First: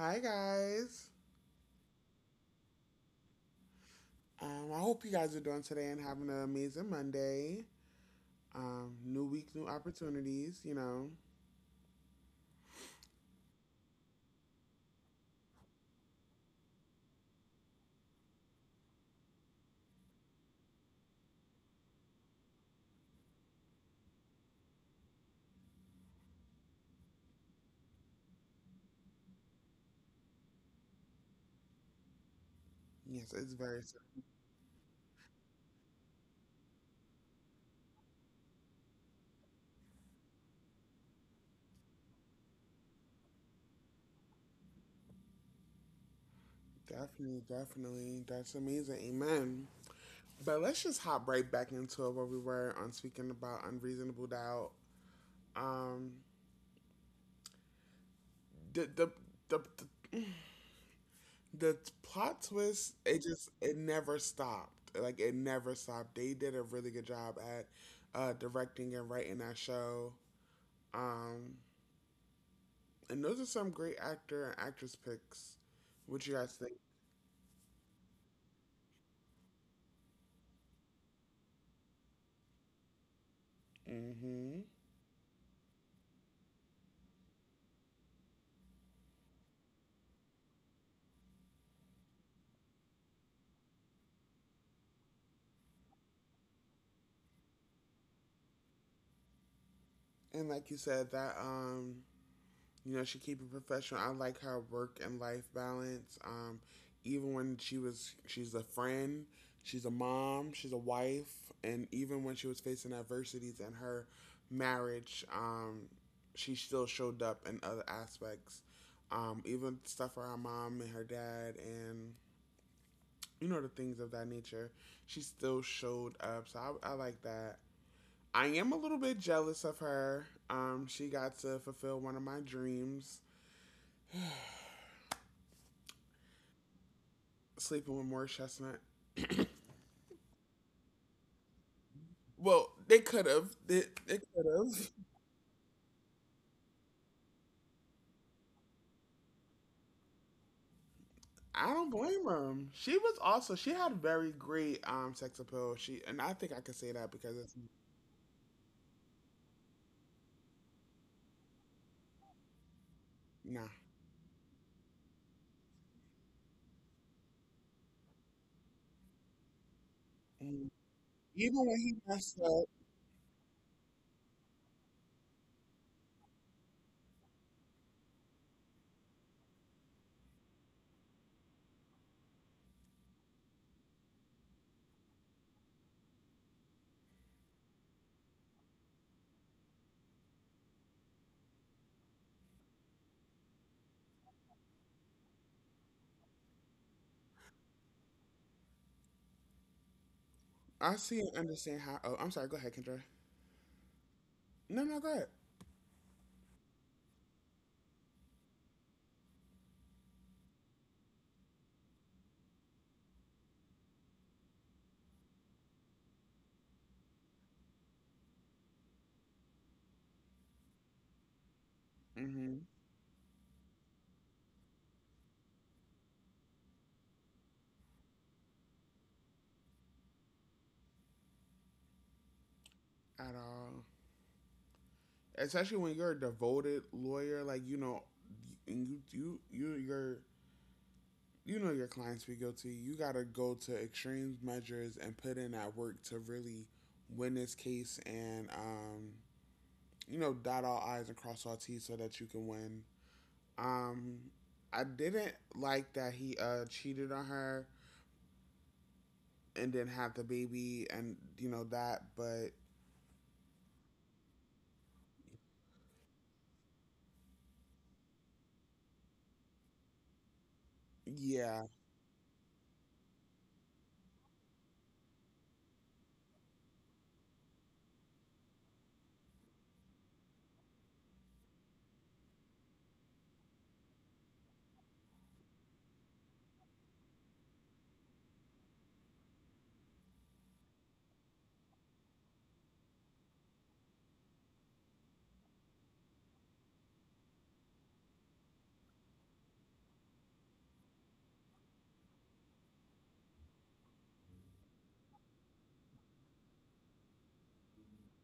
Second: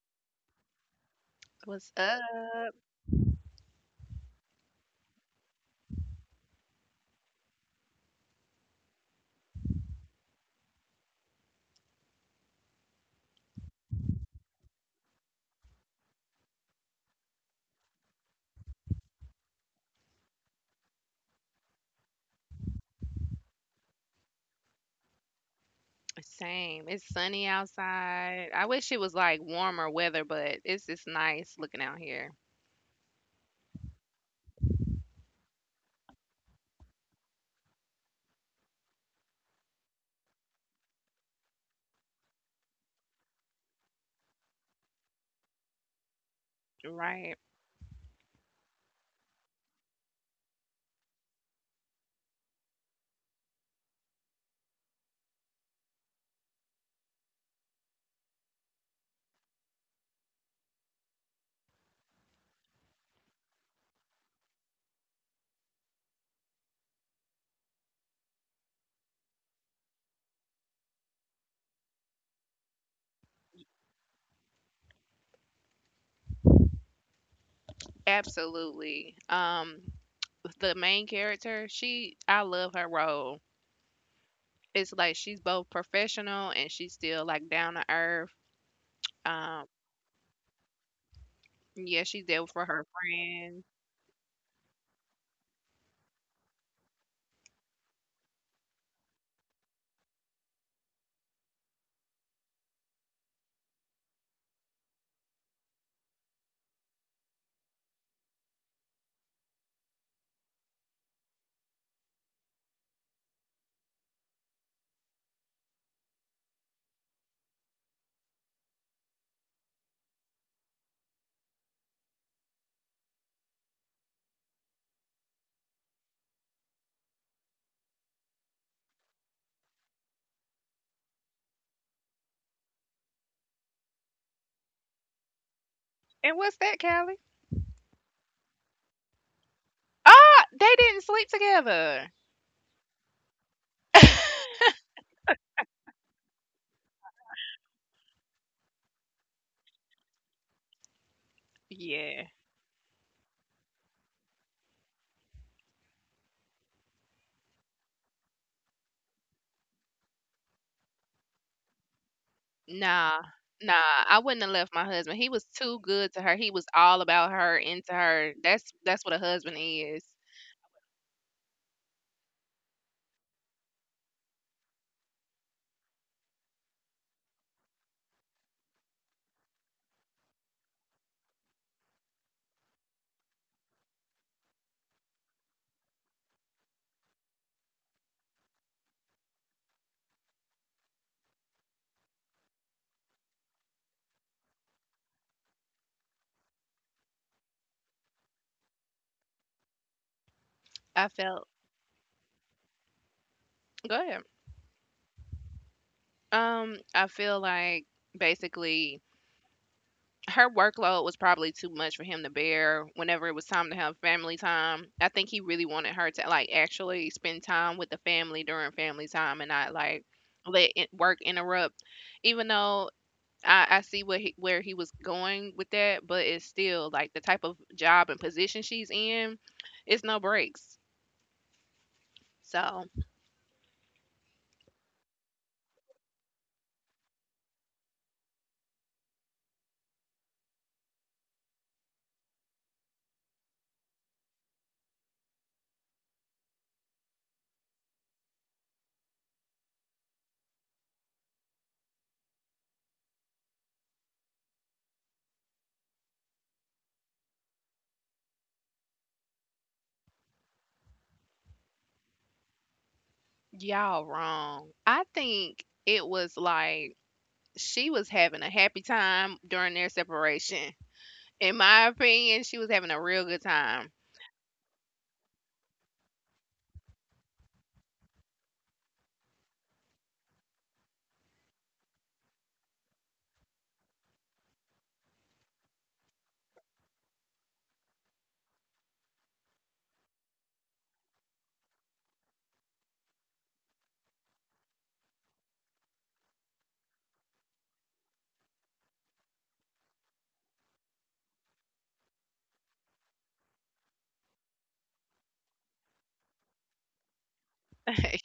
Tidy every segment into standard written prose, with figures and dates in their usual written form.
Hi guys. What's up? I hope you guys are doing today and having an amazing Monday. New week, new opportunities. Same. It's sunny outside. I wish it was like warmer weather, but it's nice looking out here. Yes, it's very Right. definitely, definitely. That's amazing. Amen. But let's just hop right back into where we were on speaking about unreasonable doubt. Um, the the the, the The plot twist, it just it never stopped. Like it never stopped. They did a really good job at directing and writing that show. Um, and those are some great actor and actress picks. What you guys think? Absolutely. The main character, she I love her role. Hmm. It's like she's both professional and she's still like down to earth. Um, yeah, she's there for her friends. And like you said, that you know, she keep it professional. I like her work and life balance. Even she's a friend, she's a mom, she's a wife, and even when she was facing adversities in her marriage, she still showed up in other aspects. Even stuff for her mom and her dad, and you know the things of that nature. She still showed up, so I like that. I am a little bit jealous of her. She got to fulfill one of my dreams And what's that, Callie? sleeping with Morris Chestnut. Ah, they didn't sleep together. Well, they could have. They could have. I don't blame Yeah. them. She was also she had very great sex appeal. She and I think I could say that because it's Nah, nah. nah, I wouldn't have left my husband. He was too good to her. He was all about her, into her. That's what a husband is. Mm. Even when he messed up, I I see and felt, understand how. Oh, I'm sorry. Go ahead, Kendra. go ahead. No, no, go ahead. I feel like basically her workload was probably too much for him to bear whenever it was time to have family time. I think he really wanted her to like actually spend time with the family during family time and not like let it, work interrupt. Even Mm-hmm. though I see what he, where he was going with that, but it's still like the type of job and position she's in, it's no breaks. So At all, especially when you're a devoted lawyer, like you know, you're you know your clients be guilty. You gotta go to extreme measures and put in that work to really win this case and you know dot all i's and cross all t's so that you can win. Um, I didn't like that he cheated on her and then have the baby and you know that, but y'all wrong. I think it was like she was having a happy time during their separation. In yeah, my opinion, she was having a real good time.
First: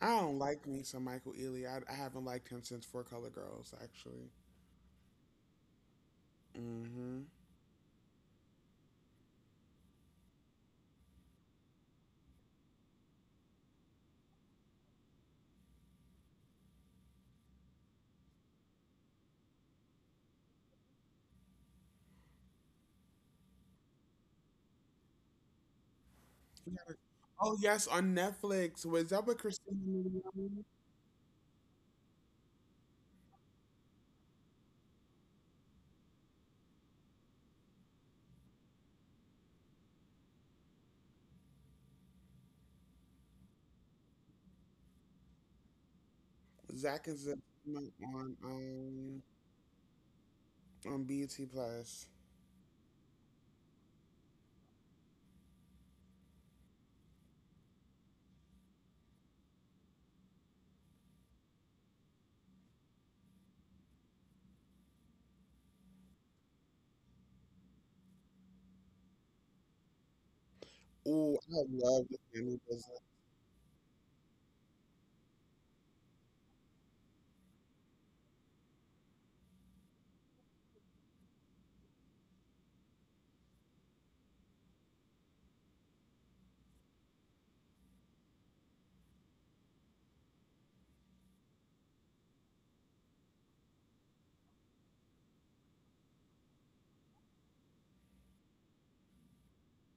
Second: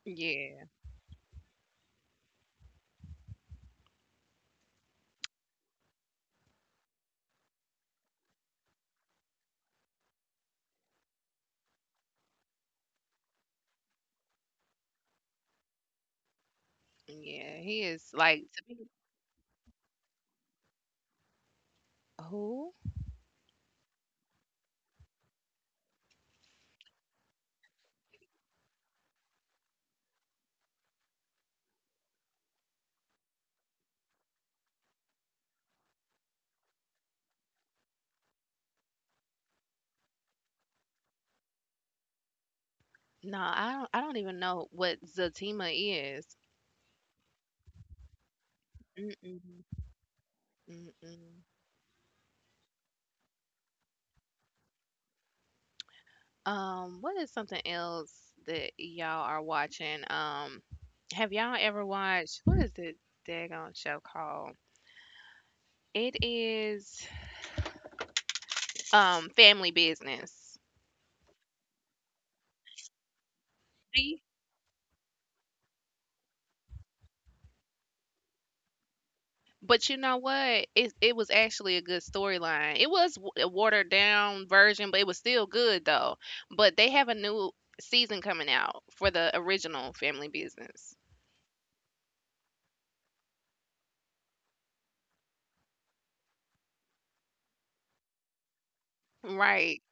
I don't Yeah, like me some Michael Ealy. I haven't liked him since Four Color Girls actually. Hmm. yeah, he is like to me. Who? Oh yes, on Netflix. Was that with Christina? No, I don't. I don't even know what Zatima is. Zach and Zip on um Mm-mm, on BT mm-mm. Plus. What is something else that y'all are watching? Have y'all ever watched what is the daggone show called? It is Family Business. Ooh, I love the family business. See? But you know what? It was actually a good storyline. It was a watered down version, but it was still good though. But they have a new season coming out for the original Family Business. Right.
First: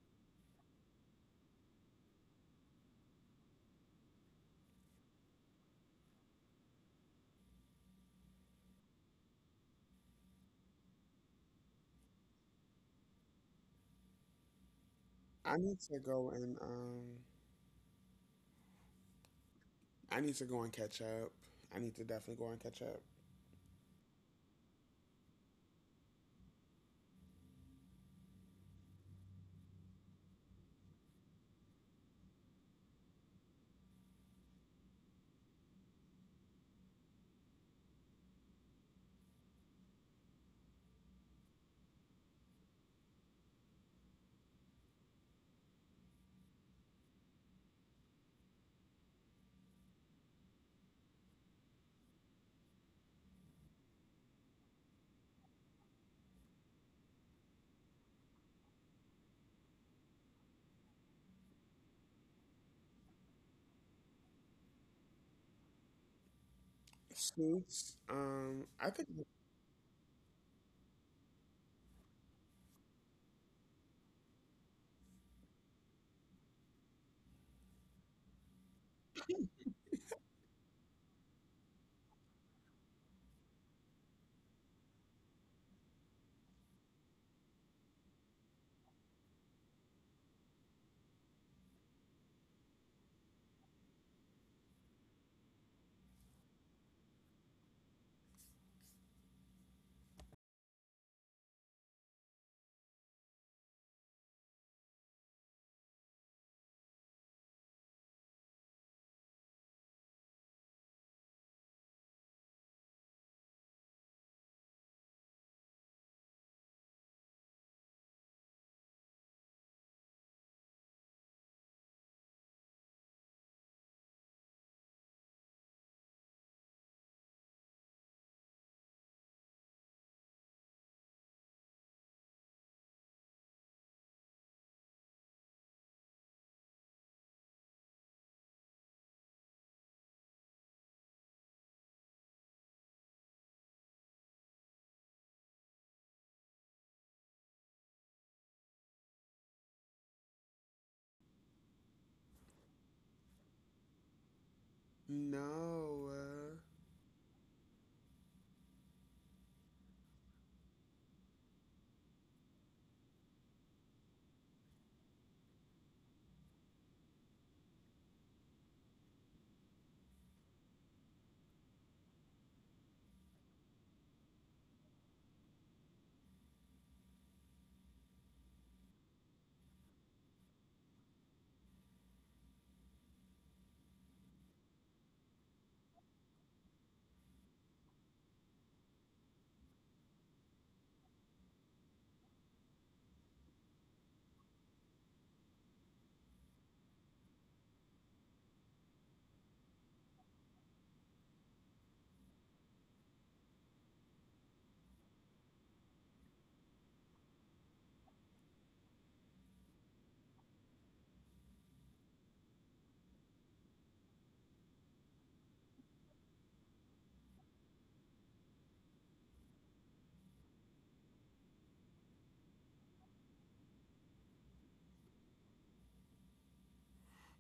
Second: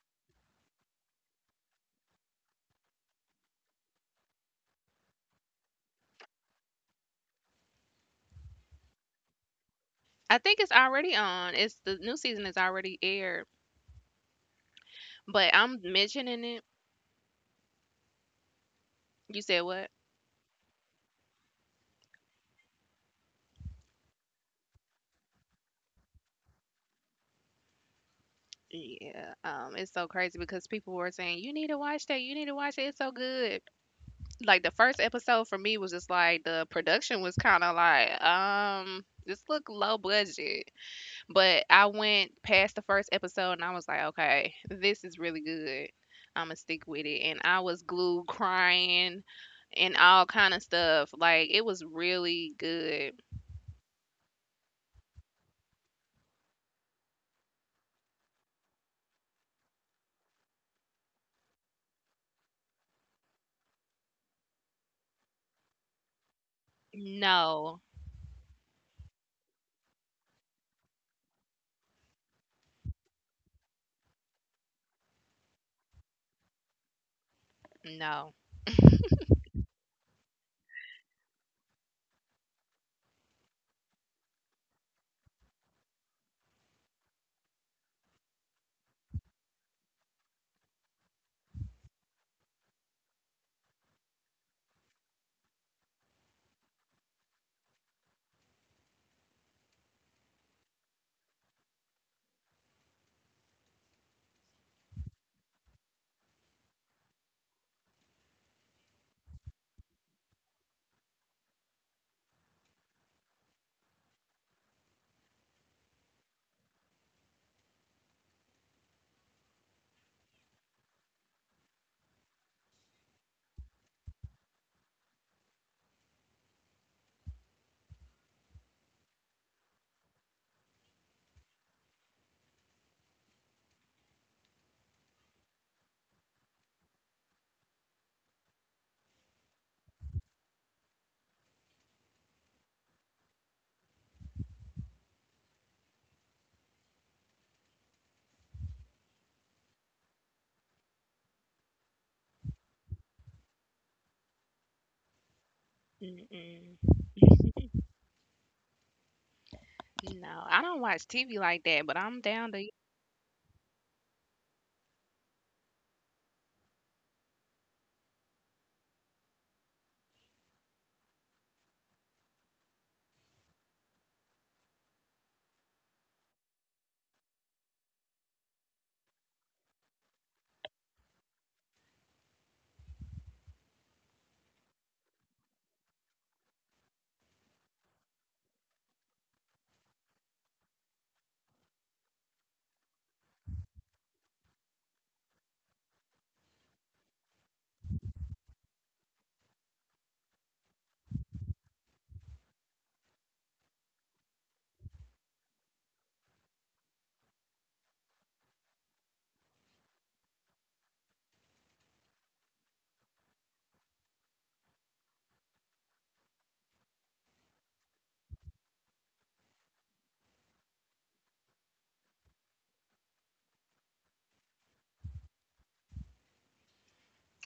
I think it's already on. It's the new season is already aired, but I need I'm to go mentioning and it. You said what? I need to go and catch up. I need to definitely go and catch up. Yeah, it's so crazy because people were saying you need to watch that, you need to watch it, it's so good. Like the first episode for me was just like the production was kind of like this look low budget, but I went past the first episode and I was like, okay, this is really good. I'm gonna stick with it, and I was glued crying and all kind of stuff. Like it was really good. No, Suits. I think no. no. Mm-mm. No, I don't watch TV like that, but I'm down to.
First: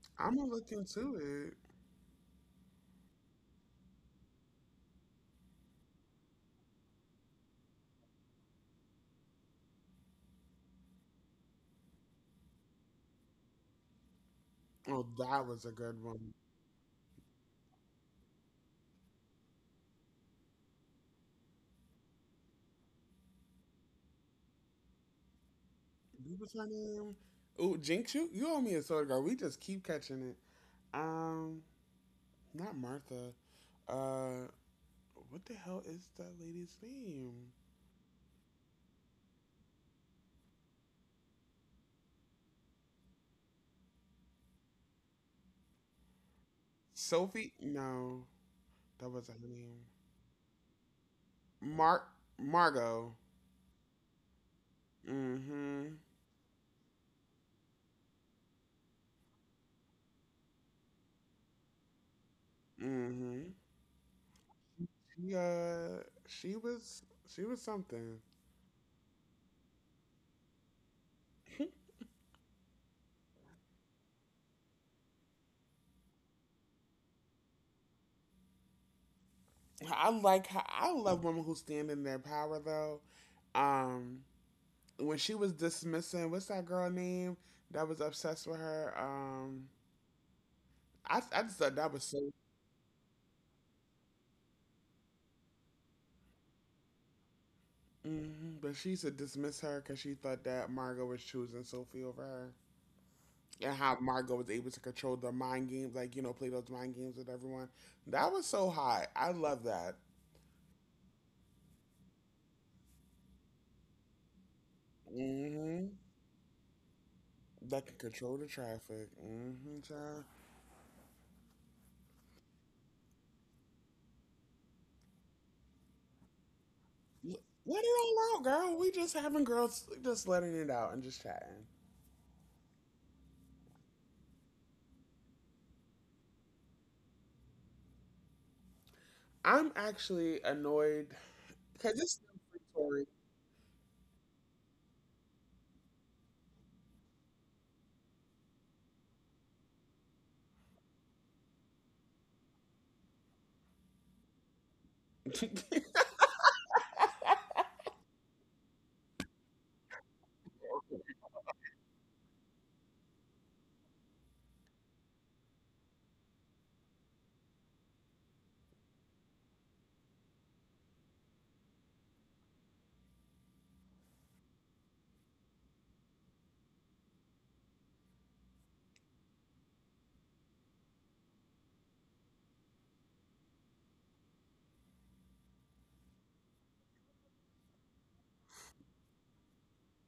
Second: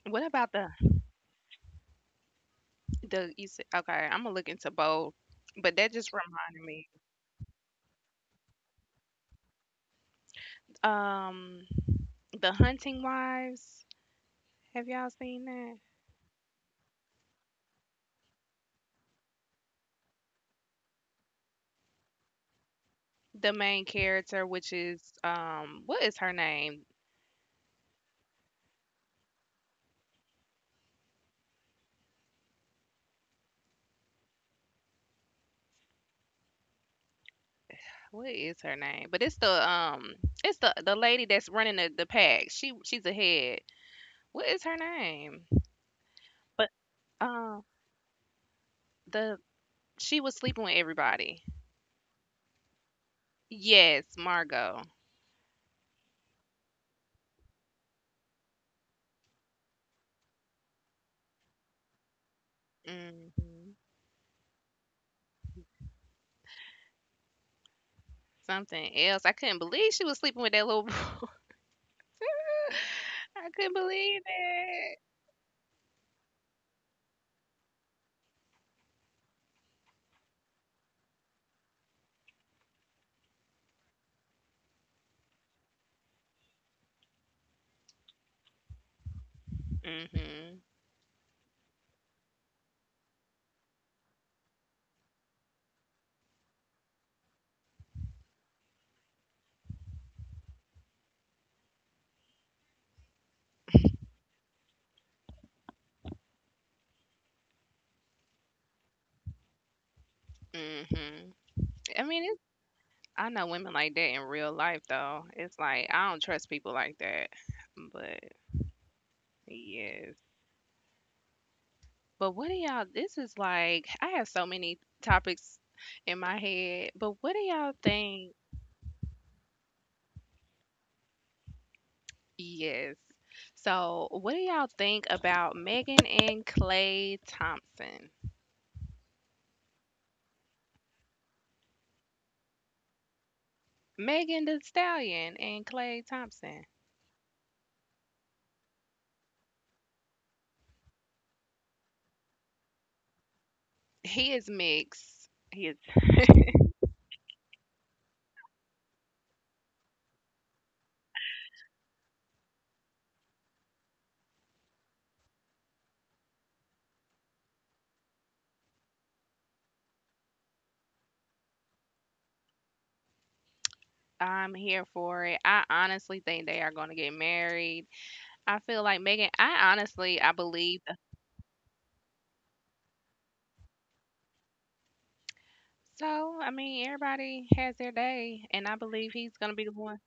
What I'm gonna about the look into it. the you said, okay, I'm gonna look into both, but that just reminded me. Um, The Hunting Wives. Have Oh, y'all seen that was a that? good one. The main character, which is what is her What was her name? name? Ooh, Jinx, you owe me a soda girl. We just keep catching it. Um, Not Martha. Uh, what the hell is that lady's name? What is her name? But it's the it's the lady that's running the pack. She's a head. What is her name? But Sophie? um, No, that the wasn't her name. she was sleeping with everybody. Mark Margot. Yes, Margot. Mm-hmm. Mm-hmm. Hmm She she was she was something. Something else. I couldn't believe she was sleeping with that little boy. I couldn't believe it. I like how I love women who stand in their power though. Um, when she was dismissing, what's that girl name that was obsessed with her? Um, Mhm. I I just thought that was so hmm. But she used to dismiss her because she thought that Margot was choosing Sophie over her. And how Margot was able to control the mind games, like, you know, play those mind games with everyone. That was so hot. I love that. Mhm. I mean, it's, I know women like that in real life though. It's like Hmm. I don't trust people like that. That could But control the traffic. Hmm, yes. child. But what do y'all? This is like I have so many topics in my head. But what L- do y'all Let it think? all out, girl. We just having girls just letting it out and just chatting. Yes. So what do y'all think about Megan and Clay Thompson? I'm actually annoyed because this is free Tory. Megan the Stallion and Clay Thompson. He is mixed. He is, I'm here for it. I honestly think they are going to get married. I feel like Megan, I honestly, I believe. So, I mean, everybody has their day, and I believe he's going to be the one.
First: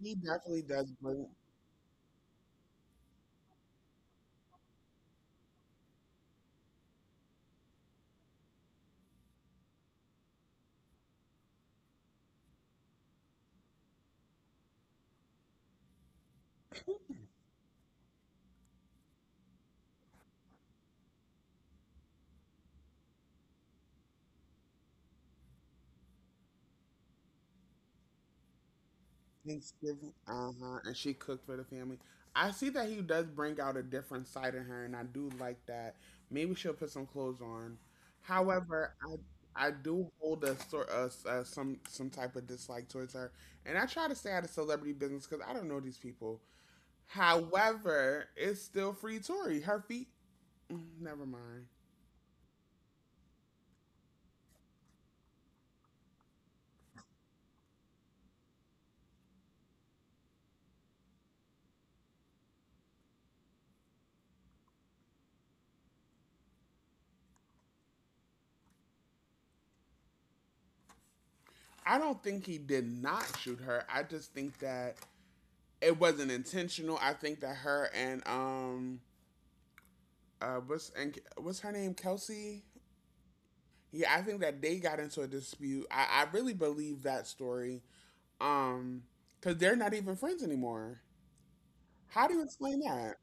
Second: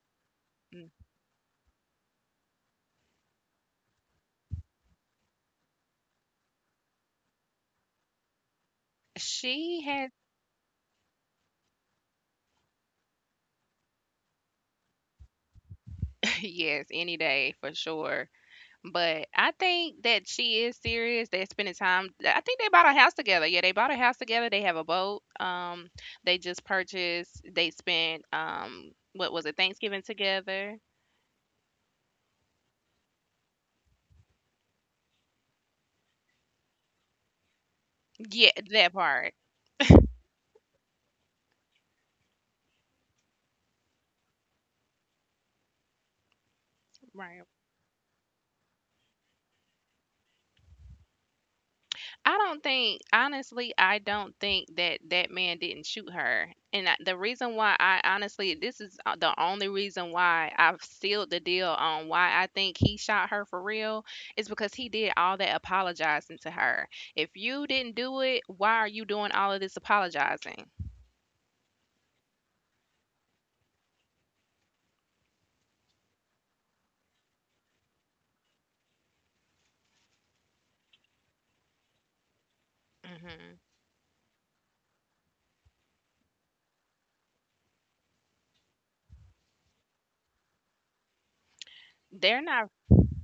He definitely Mm. does bring She has, yes, any day for sure. But I think that she is serious. They're spending time. I think they bought a house together. Yeah, they bought a house together. They have a boat. They just purchased. They spent what was it, Thanksgiving Thanksgiving. Uh together? huh. And she cooked for the family. I see that he does bring out a different side in her, and I do like that. Maybe she'll put some clothes on. Yeah, that However, part. I do hold a sort of some type of dislike towards her, and I try to stay out of celebrity business because I don't know these people. Right. However, it's still free Tory. Her feet. Mm, never mind. I don't think, honestly, I don't think that that man didn't shoot her. And I, the reason why I honestly, this is the only reason why I've sealed the deal on why I think he shot her for real is because he did all that apologizing to her. If you didn't do it, why are you doing all of this apologizing? I don't think he did not shoot her. I just think that it wasn't intentional. I think that her and what's and what's her name? Kelsey. Hmm Yeah, I think that they got into a dispute. I really believe that story. Um, because they're not even friends anymore. How do They're you not, explain that?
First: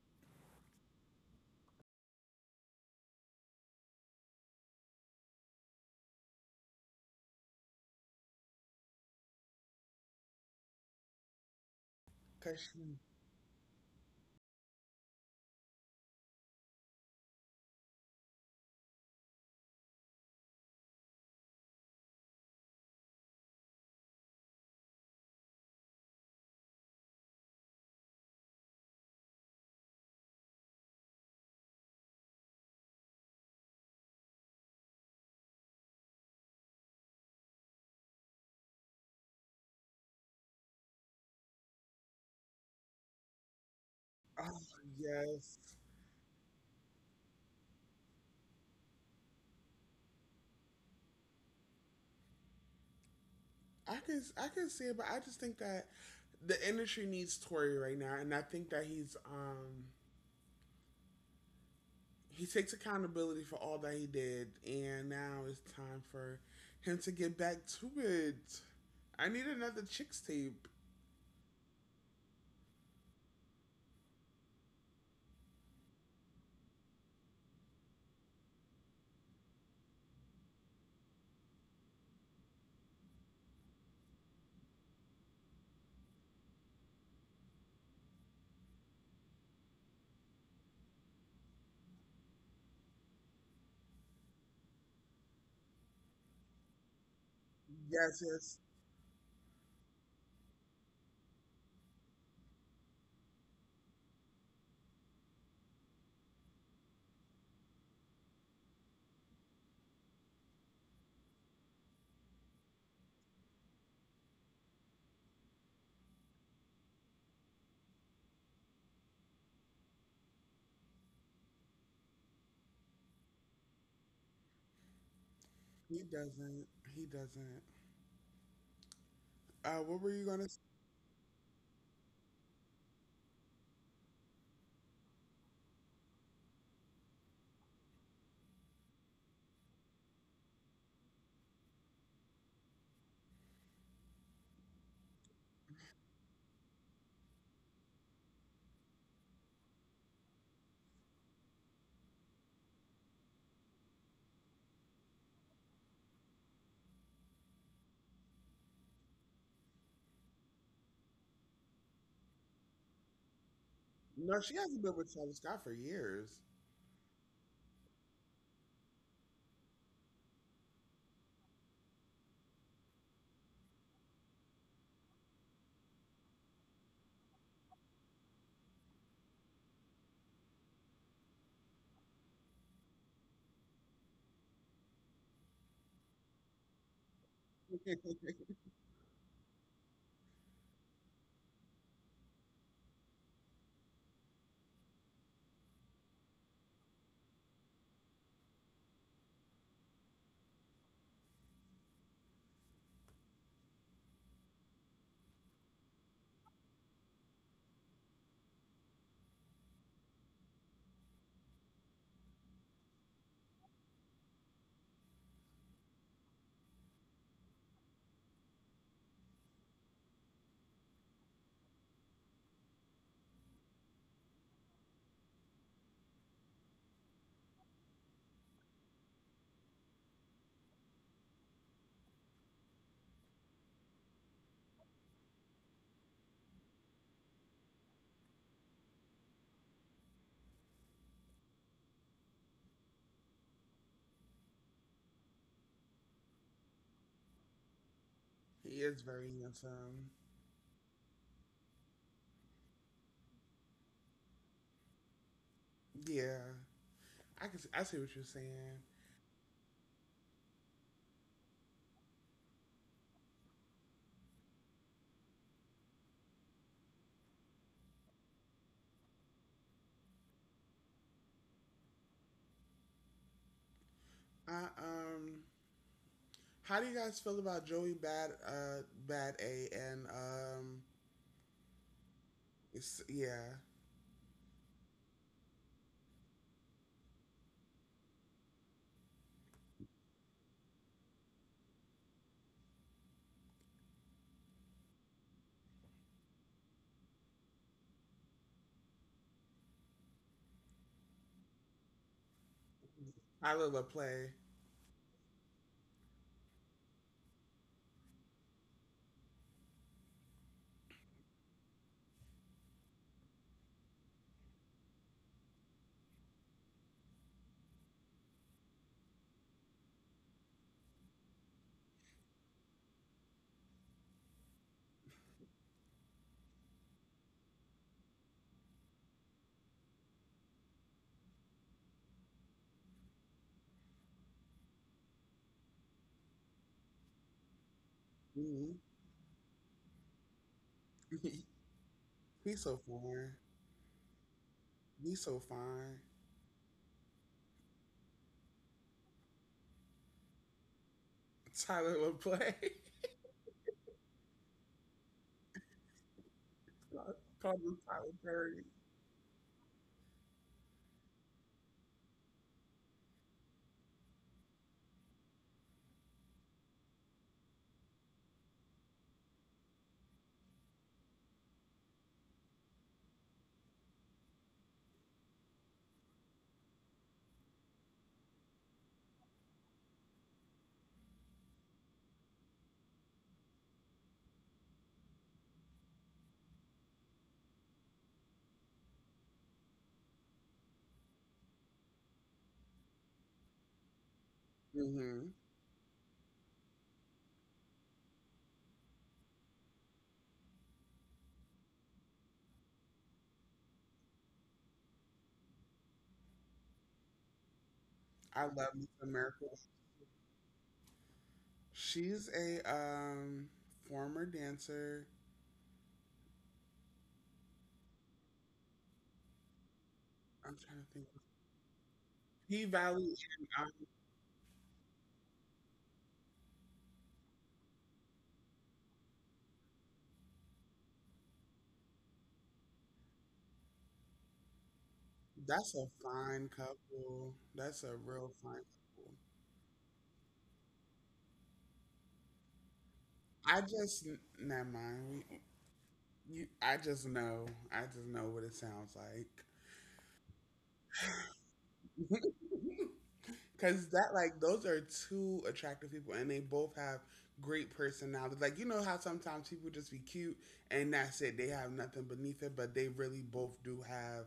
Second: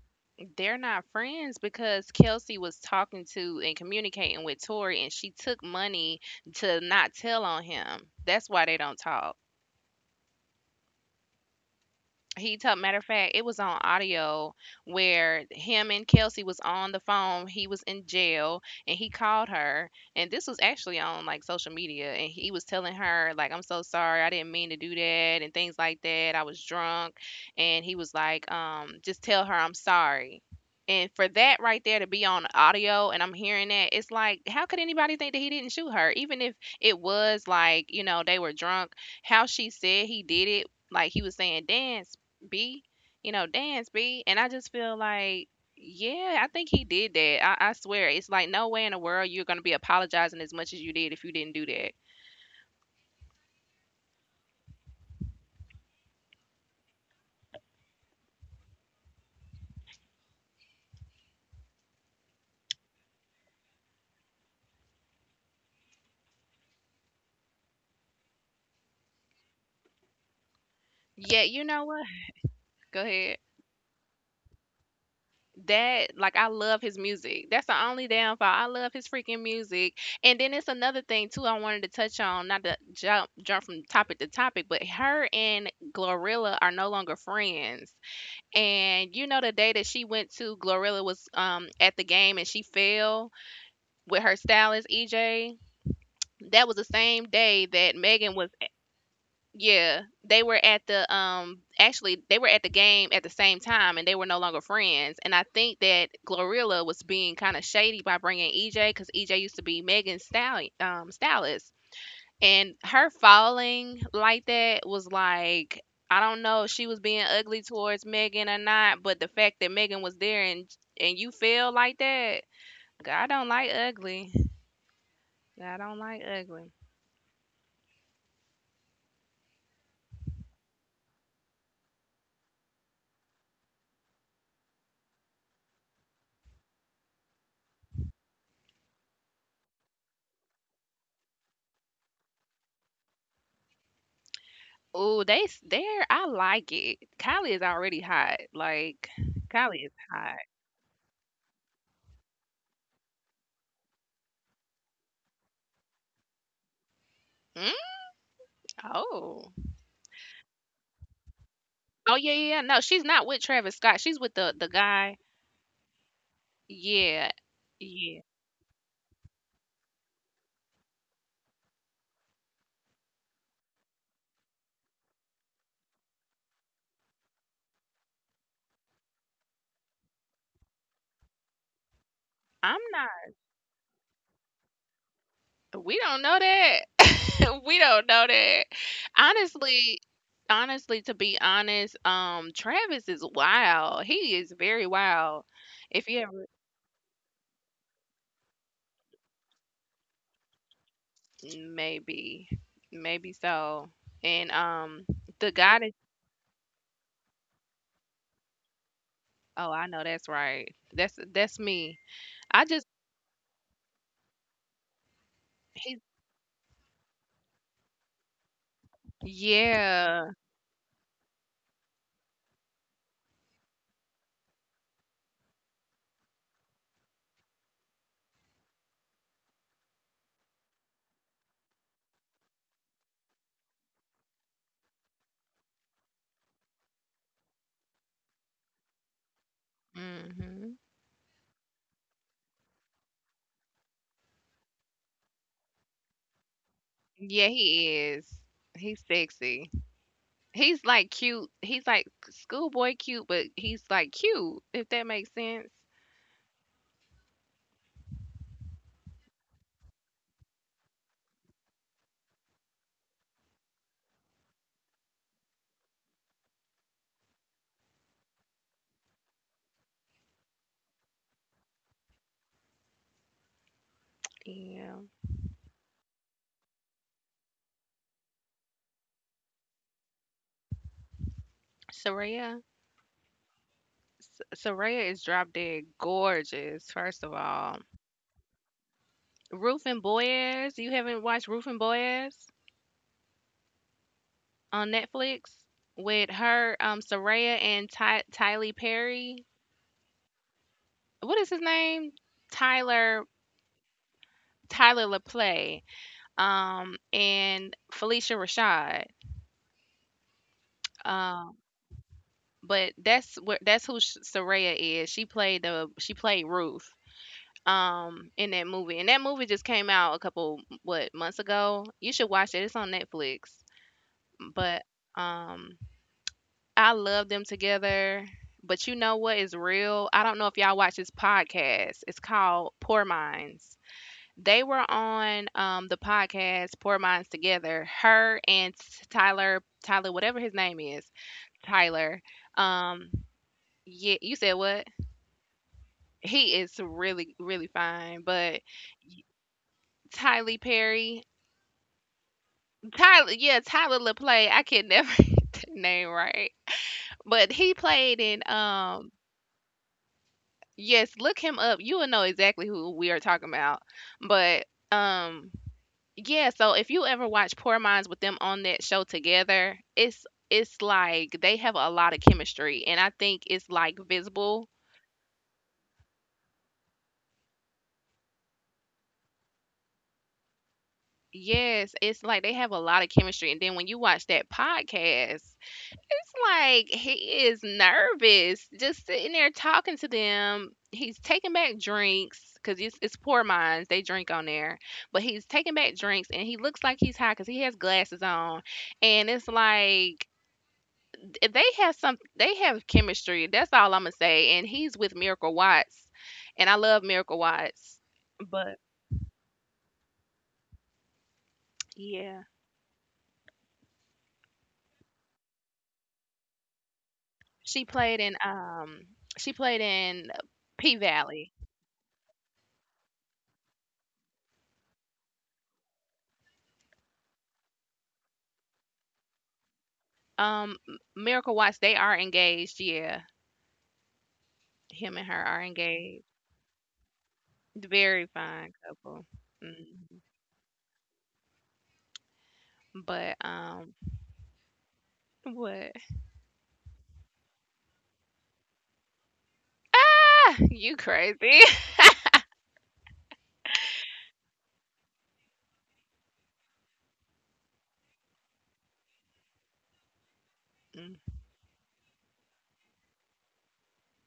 they're not friends because Kelsey was talking to and communicating with Tori, and she took money to not tell on him. That's why they don't talk. He Because told, she's matter of fact, it was on audio where him and Kelsey was on the phone. He was in jail and he called her. And this was actually on like social media. And he was telling her, like, I'm so sorry, I didn't mean to do that and things like that. I was drunk. And he was like, just tell her I'm sorry. And for that right there to be on audio and I'm hearing that, it's like, how could anybody think that he didn't shoot her? Even if it was like, you know, they were drunk, how she said he did it, like he was saying, Dan B, you know, dance B. And I like, just feel like, yes, yeah, I think he did that. I swear. It's like no way in the world you're gonna be apologizing as much as you did if you didn't do that. I can see it, but I just think that the industry needs Tory right now, and I think that he's he takes accountability for all that he did, and now it's time for him to get back to it. I need another chicks tape. Yeah, you know what? Go ahead. That, like, I love his music. That's the only downfall. I love his freaking music. And then it's another thing too I wanted to touch on, not to jump from topic to topic, but her and Glorilla are no longer friends. And you know the day that she went to Glorilla, was at the game and she fell with her stylist EJ. That was the same day that Yes, Megan was, yes, yeah, they were at the actually they were at the game at the same time and they were no longer friends. And I think that Glorilla was being kind of shady by bringing EJ cuz EJ used to be Megan's style stylist. And her falling like that was like, I don't know if she was being ugly towards Megan or not, but the fact that Megan was there and you feel like that, God, I don't like ugly. I don't he like doesn't. ugly. He doesn't. What were you gonna? Ooh, they s there I like it. Kylie is already hot, like, Kylie is hot. Mm? Oh. Oh, yeah, yeah, yeah, no, she's not with Travis Scott, she's with No, she the hasn't been with guy. Travis Scott for years. Yeah, yeah. I'm not, we don't know that. We don't know that. Honestly Honestly, to be honest, Travis is wild, he is very wild. If you ever, maybe, maybe so, and, the guy that, oh, I know that's right. That's me. I just, he, yeah. hmm Yeah, he is. He is He's very sexy. handsome. He's like cute. He's like schoolboy cute, but he's like cute, if that makes sense. Yeah, I can. I see what you're saying. Uh, Yeah. um, how do you guys feel about Joey Bad Bad A and Soraya. it's, yeah Soraya is drop dead gorgeous, first of all. Rufin Boyaz. You haven't watched Rufin Boyaz on Netflix? With her, Soraya and Ty Tylee Perry. What is his name? Tyler, Tyler LaPlay? Tyler LaPlay, and Felicia Rashad. Um, but that's who Soraya is. She played Ruth in that movie. And that movie just came out a couple, what, months ago. You should watch it. It's on Netflix. But um I love them together. But you know what is real? I don't know if y'all watch this podcast. It's called Poor Minds. They were on the podcast Poor Minds Together. Her Hmm. and Tyler, whatever his name is, Tyler. He's so Um, fine. yeah, you said what? He's so fine. He is really, really fine, but Tyler Perry, Tyler LaPlay. Yeah, Tyler LaPlay. I can never get the name right, Call but call he him Tyler played in. Perry. Yes, look him up. You will know exactly who we are talking about. But um, yeah, so if you ever watch Poor Minds with them on that show together, it's like they have a lot of chemistry and I think it's like visible. Yes, it's like they have a lot of chemistry and then when you watch that podcast, it's like he is nervous just sitting there talking to them. He's taking back drinks cuz it's Poor Minds, they drink on there. But Hmm. he's taking back drinks and he looks like he's high cuz he has glasses on and it's like they have chemistry. That's all I'm gonna say. And he's with Miracle Watts, and I love Miracle Watts. I love But Miss America. She's yeah, a former dancer. she played in um she played in I'm trying to P think. Valley. P Valley and Um, Miracle Watts. They are engaged. Yeah, him and her are that's a engaged. fine couple. That's a Very real fine fine couple. Mhm. But couple. I just never mind. what? We, you, I just know. I just know what it sounds like. Ah, you crazy. Cause that like those are two attractive people, and they both have great personalities. Like you know how sometimes people just be cute and Mm, that's it. They have nothing beneath it, but they really both do have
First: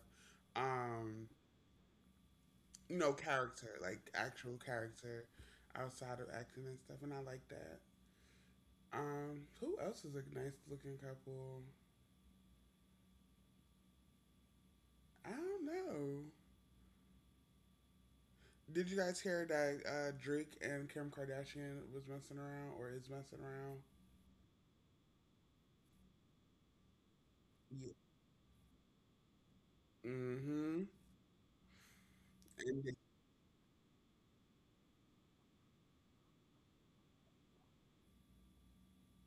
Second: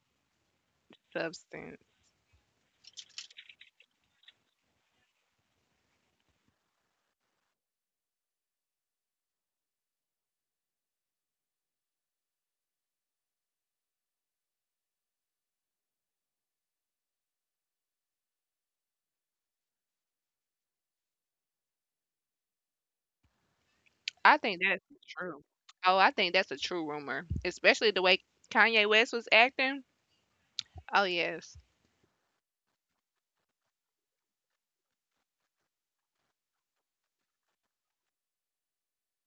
um substance. no character, like actual character outside of acting and stuff, and I like that. Who else is a nice looking couple? I don't know. Did you guys hear that Drake and Kim Kardashian was messing around or is messing around? I think that's true. Oh, I think that's a true rumor, Yeah. especially the way Kanye West was acting. Mm-hmm. Oh yes. And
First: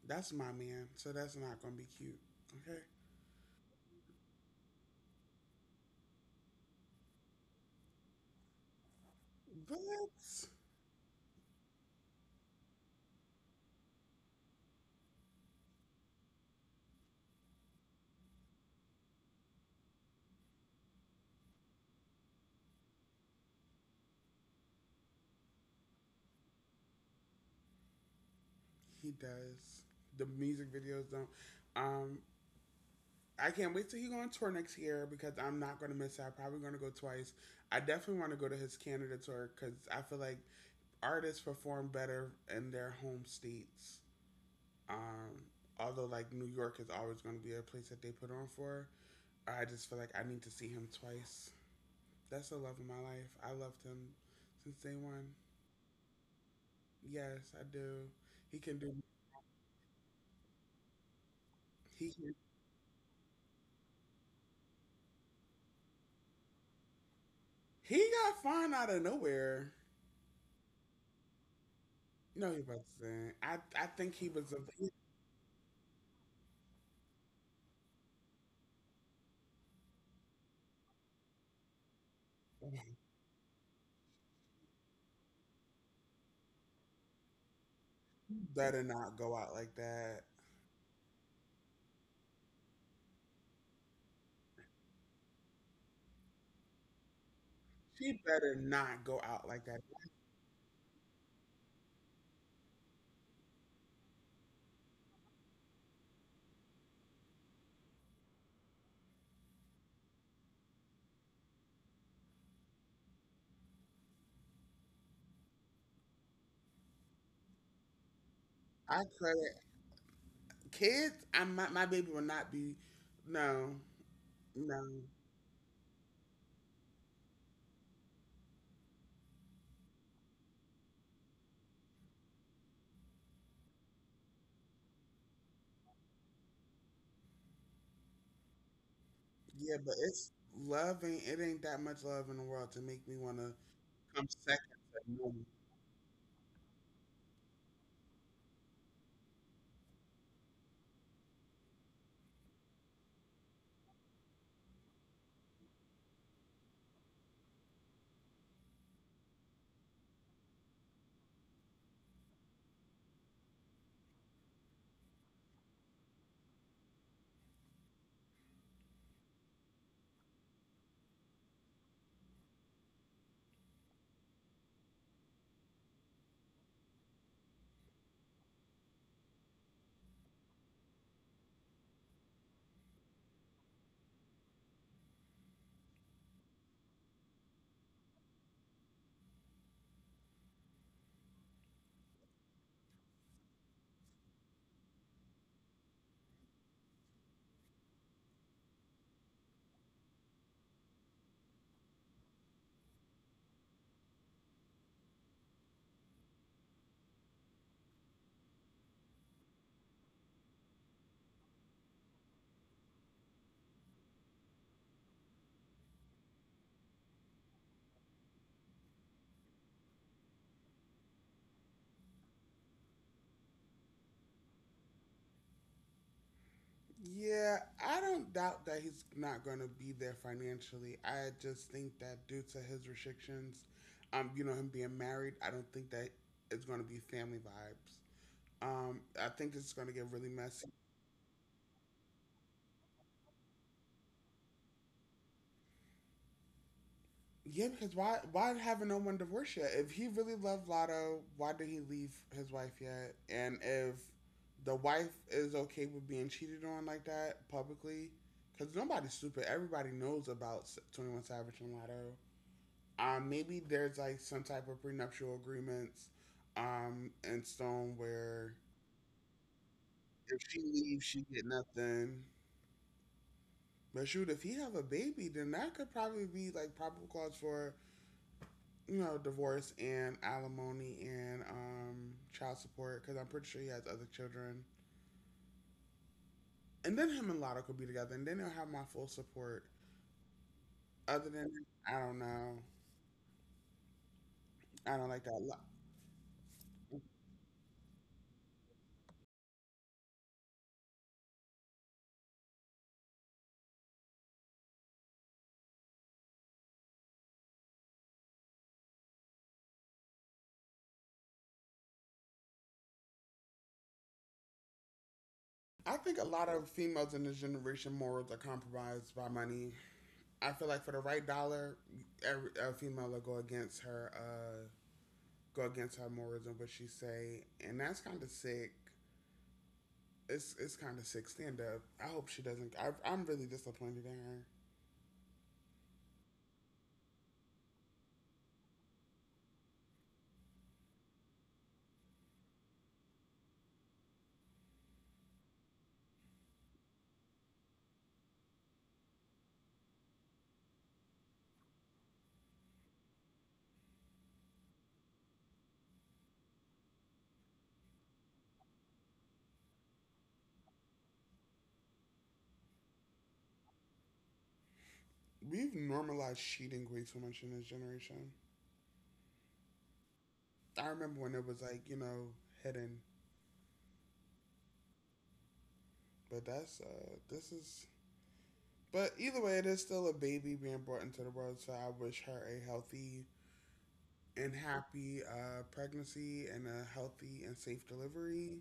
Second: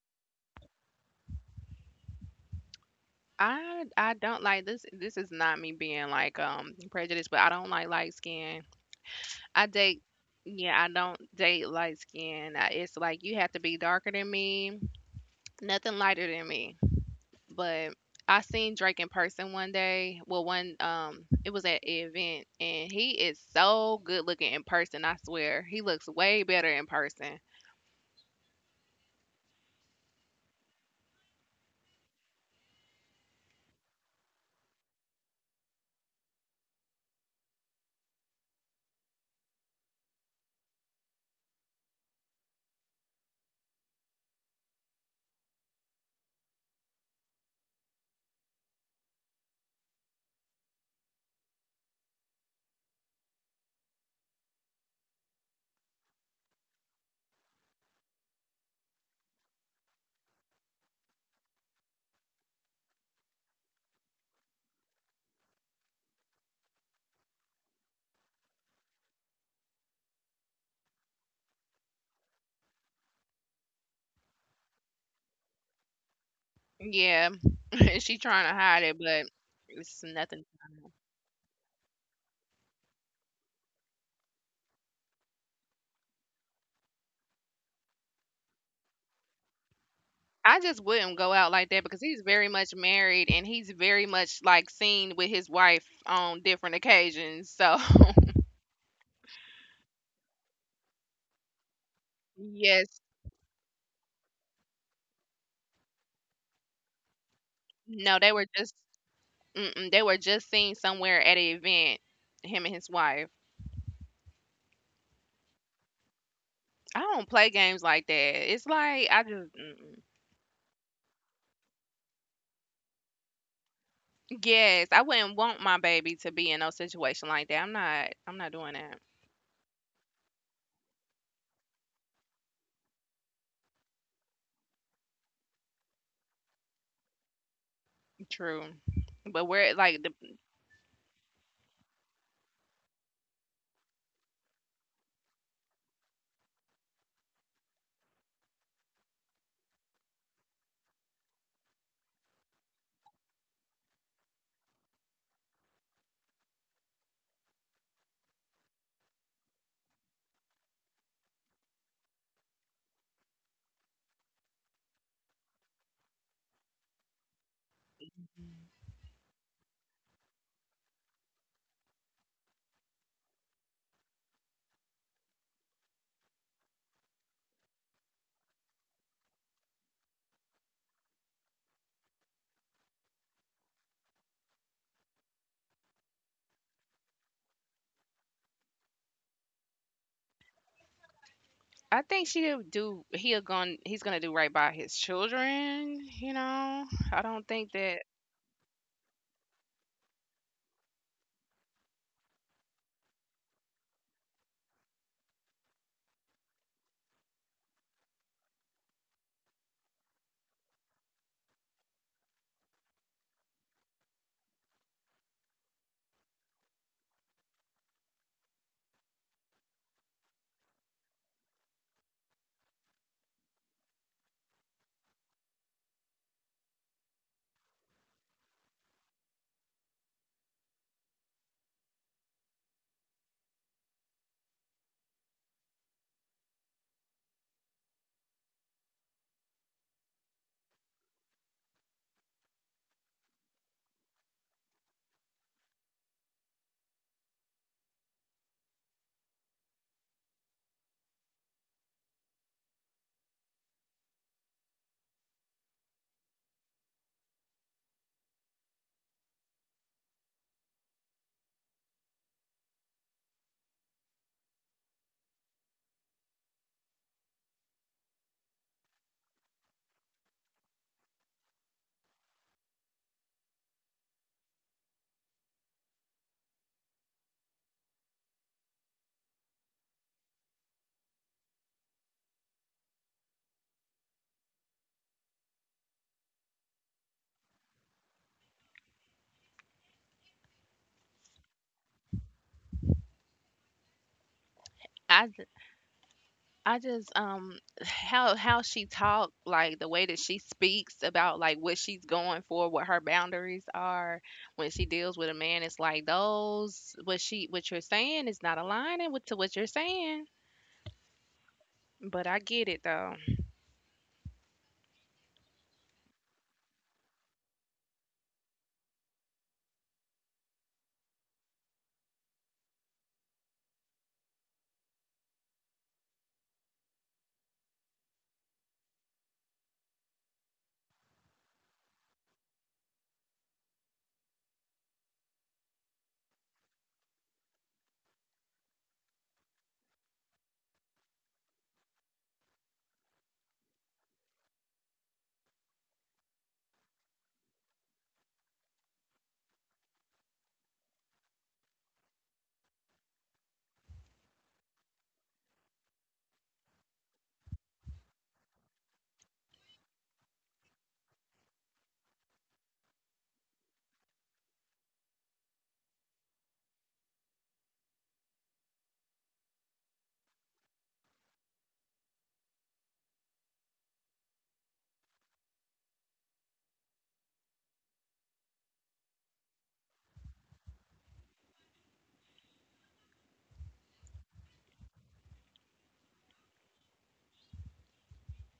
that's my man, so that's not gonna be cute. Okay. I don't like this is not me being like prejudiced, but I don't like light skin. I date, But yeah, I don't date light skin. It's like you have to be darker than me, nothing lighter than me. But I seen Drake in person one day. Well, one it was at an event, and he is so good looking in person, I swear. He looks way better in person. he does. The music videos don't. Um, I can't wait till he go on tour next year because I'm not gonna miss out. Probably gonna go twice. I definitely want to go to his Canada tour because I feel like artists perform better in their home states. Um, Although like New York is always gonna be a place that they put on for. I just feel like I need to see him twice. That's the love of my life. I loved him since day one. Yes, I do. He can do. He can, he got fine out of nowhere. No, he wasn't. I think he was a. Yeah, she trying to hide it, but it's nothing. Better not go out like that. I just wouldn't go out like that because he's very much married and he's very much like seen with his wife on different occasions. So She better not go out like that. yes, no, they were just, seen somewhere at an event. Him and his wife. I don't play games like that. It's I like I just, credit mm-mm. kids. I my baby will not be. No, no. Yes, I wouldn't want my baby to be in no situation like that. I'm not. I'm not doing that. True, but we're Yeah, but like the it's love ain't it ain't that much love in the world to make me want to come second to him. I think she'll do he's gonna do right by his children. I don't think that. Yeah, I don't doubt that he's not going to be there financially. I just think that due to his restrictions, you know, him being married, I don't think that it's going to be family vibes. I think it's going to get really messy. Yeah, because why haven't no one divorced yet? If he really loved Lotto, why did he leave his wife yet? And if the wife is okay with being cheated on like that publicly, because nobody's stupid. Everybody knows about 21 Savage and Lotto. Maybe there's like some type of prenuptial agreements, in stone where if she leaves, she get nothing. But shoot, if he have a baby, then that could probably be like probable cause for you know, divorce and alimony and child support because I'm pretty sure he has other children. And then him and Lotto could be together, and then they'll have my full support. Other than I don't know, I don't like I that. j- I just um how she talk, like the way that she speaks about, like, what she's going for, what her boundaries are when she deals with a man, it's like those, what you're saying is not aligning with to what you're saying. But I get it though. I think a lot of females in this generation morals are compromised by money. I feel like for the right dollar, a female will go against her morals and what she say, and that's kind of sick. It's kind of sick. Stand up. I hope she doesn't. I'm really disappointed in her. We've normalized cheating way too much in this generation. I remember when it was like, you know, hidden. But that's this is but either way it is still a baby being brought into the world, so I wish her a healthy and happy pregnancy and a healthy and safe delivery.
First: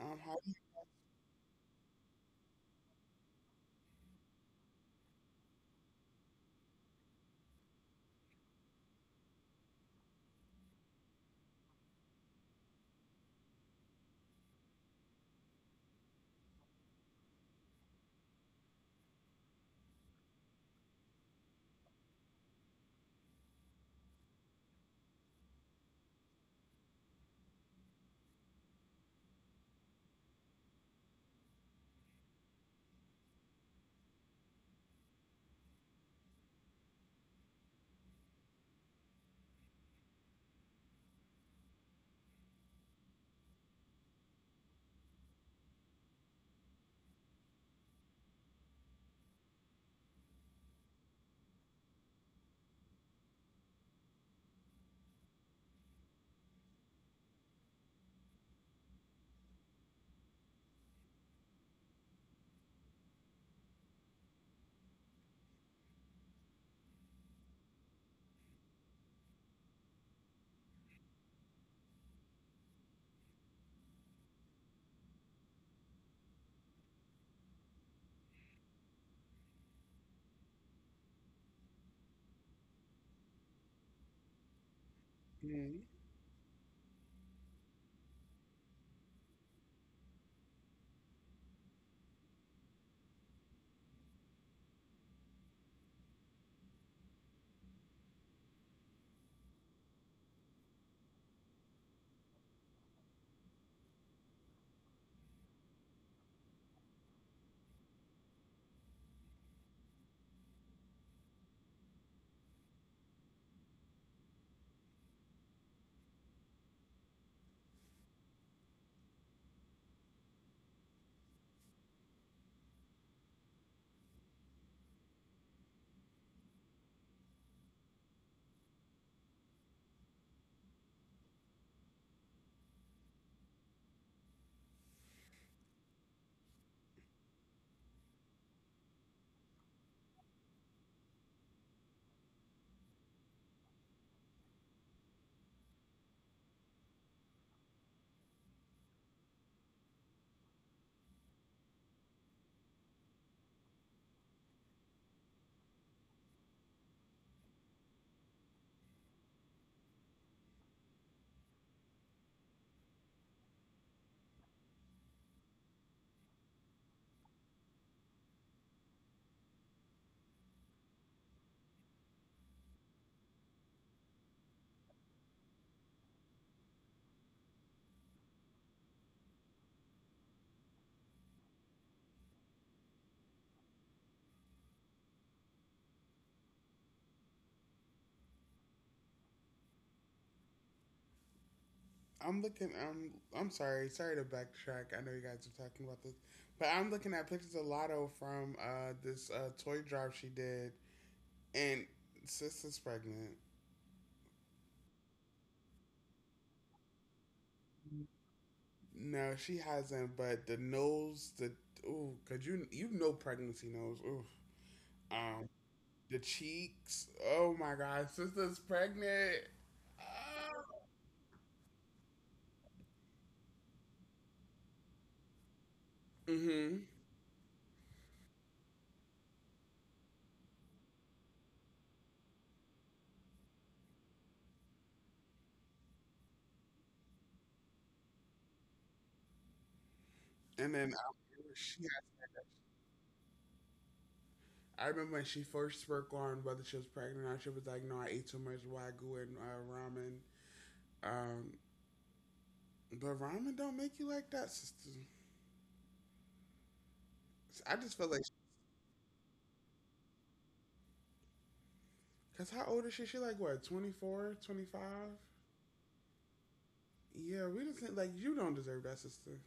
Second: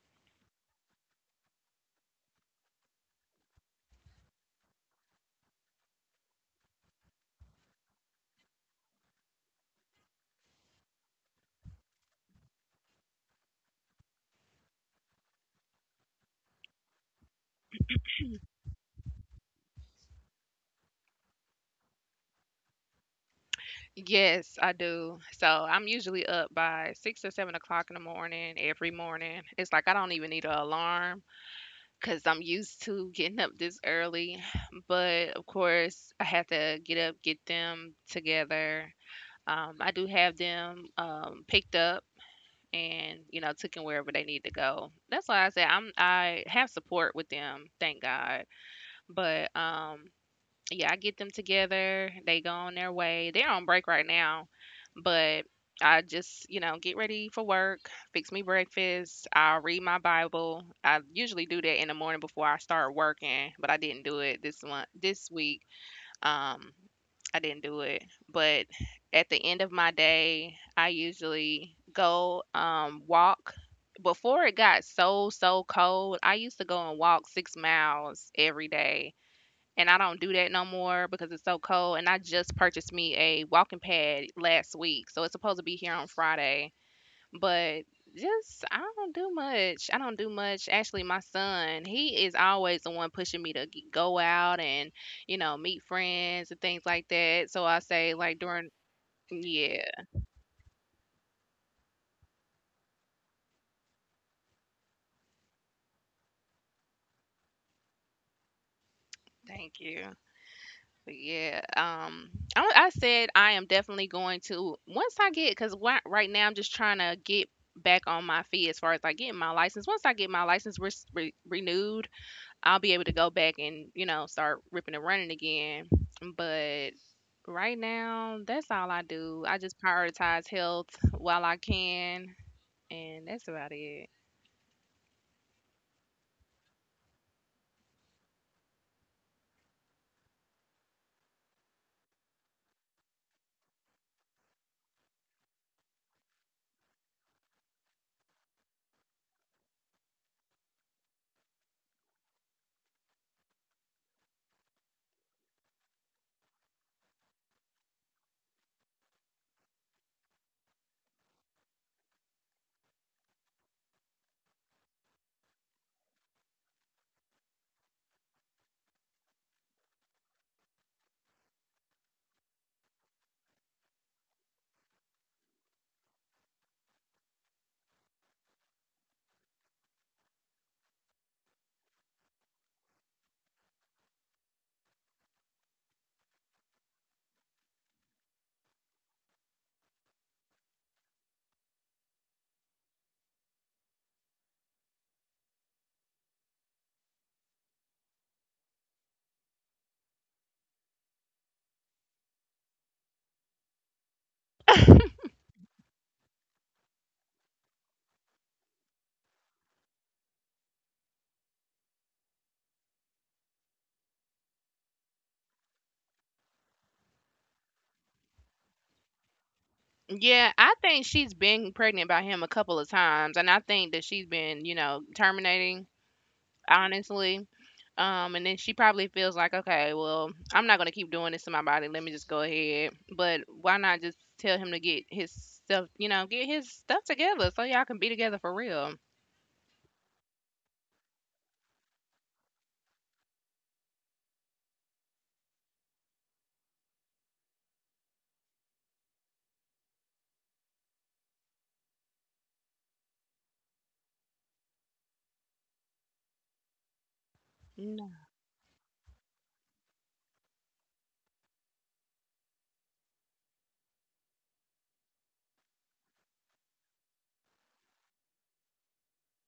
How Yes, I do. So I'm usually up by 6 or 7 o'clock in the morning every morning. It's like I don't even need an alarm, 'cause I'm used to getting up this early, but, of course, I have to get up, get them together. I do have them, picked up and, took 'em wherever they need to go. That's why I say I have support with them, thank God, but, yeah, I get them together. They go on their way. They're on break right now, but I just, get ready for work, fix me breakfast. I'll read my Bible. I usually do that in the morning before I start working, but I didn't do it this week. Um, I didn't do it. But at the end of my day, I usually go, walk. Before it got so, so cold, I used to go and walk 6 miles every day, and I don't do that no more because it's so cold. And I just purchased me a walking pad last week, so it's supposed to I be here on Friday. But just, I don't do much. I don't do much. Actually, my son, he is always the one pushing me to go out and, meet friends and things like that. So I say, like, during yeah, thank you. But yeah, I said I am definitely going to, once I get, because right now I'm just trying to get back on my feet as far as, like, getting my license. Once I get my license renewed, I'll be able to go back and, start ripping and running again. But right now, that's all I do. I just prioritize health while I can, and that's about it. I'm sorry, sorry to backtrack. I know you guys are talking about this. But I'm looking at pictures of Lotto from this toy drive she did and sis is pregnant. No, she hasn't. But the nose, the ooh, cause you know pregnancy nose. Ooh, um, the cheeks. Oh my God, sister's pregnant. Yeah, Ah. I think she's been pregnant by him a couple of times, and I think that she's been, terminating, Mm-hmm. honestly. And then she probably feels like, okay, well, I'm not gonna keep doing this to my body. Let me just go ahead. But why not just tell him to get his stuff, get his stuff together so y'all can be together for real? And then had, I remember when she first spoke on whether she was pregnant or not. She was like, "No, I ate too much wagyu and ramen." Um, but ramen don't make you like that, sister. I just No. feel like, Cause how old is she? She like what, 24, 25? Yeah, we just like you don't deserve that, sister.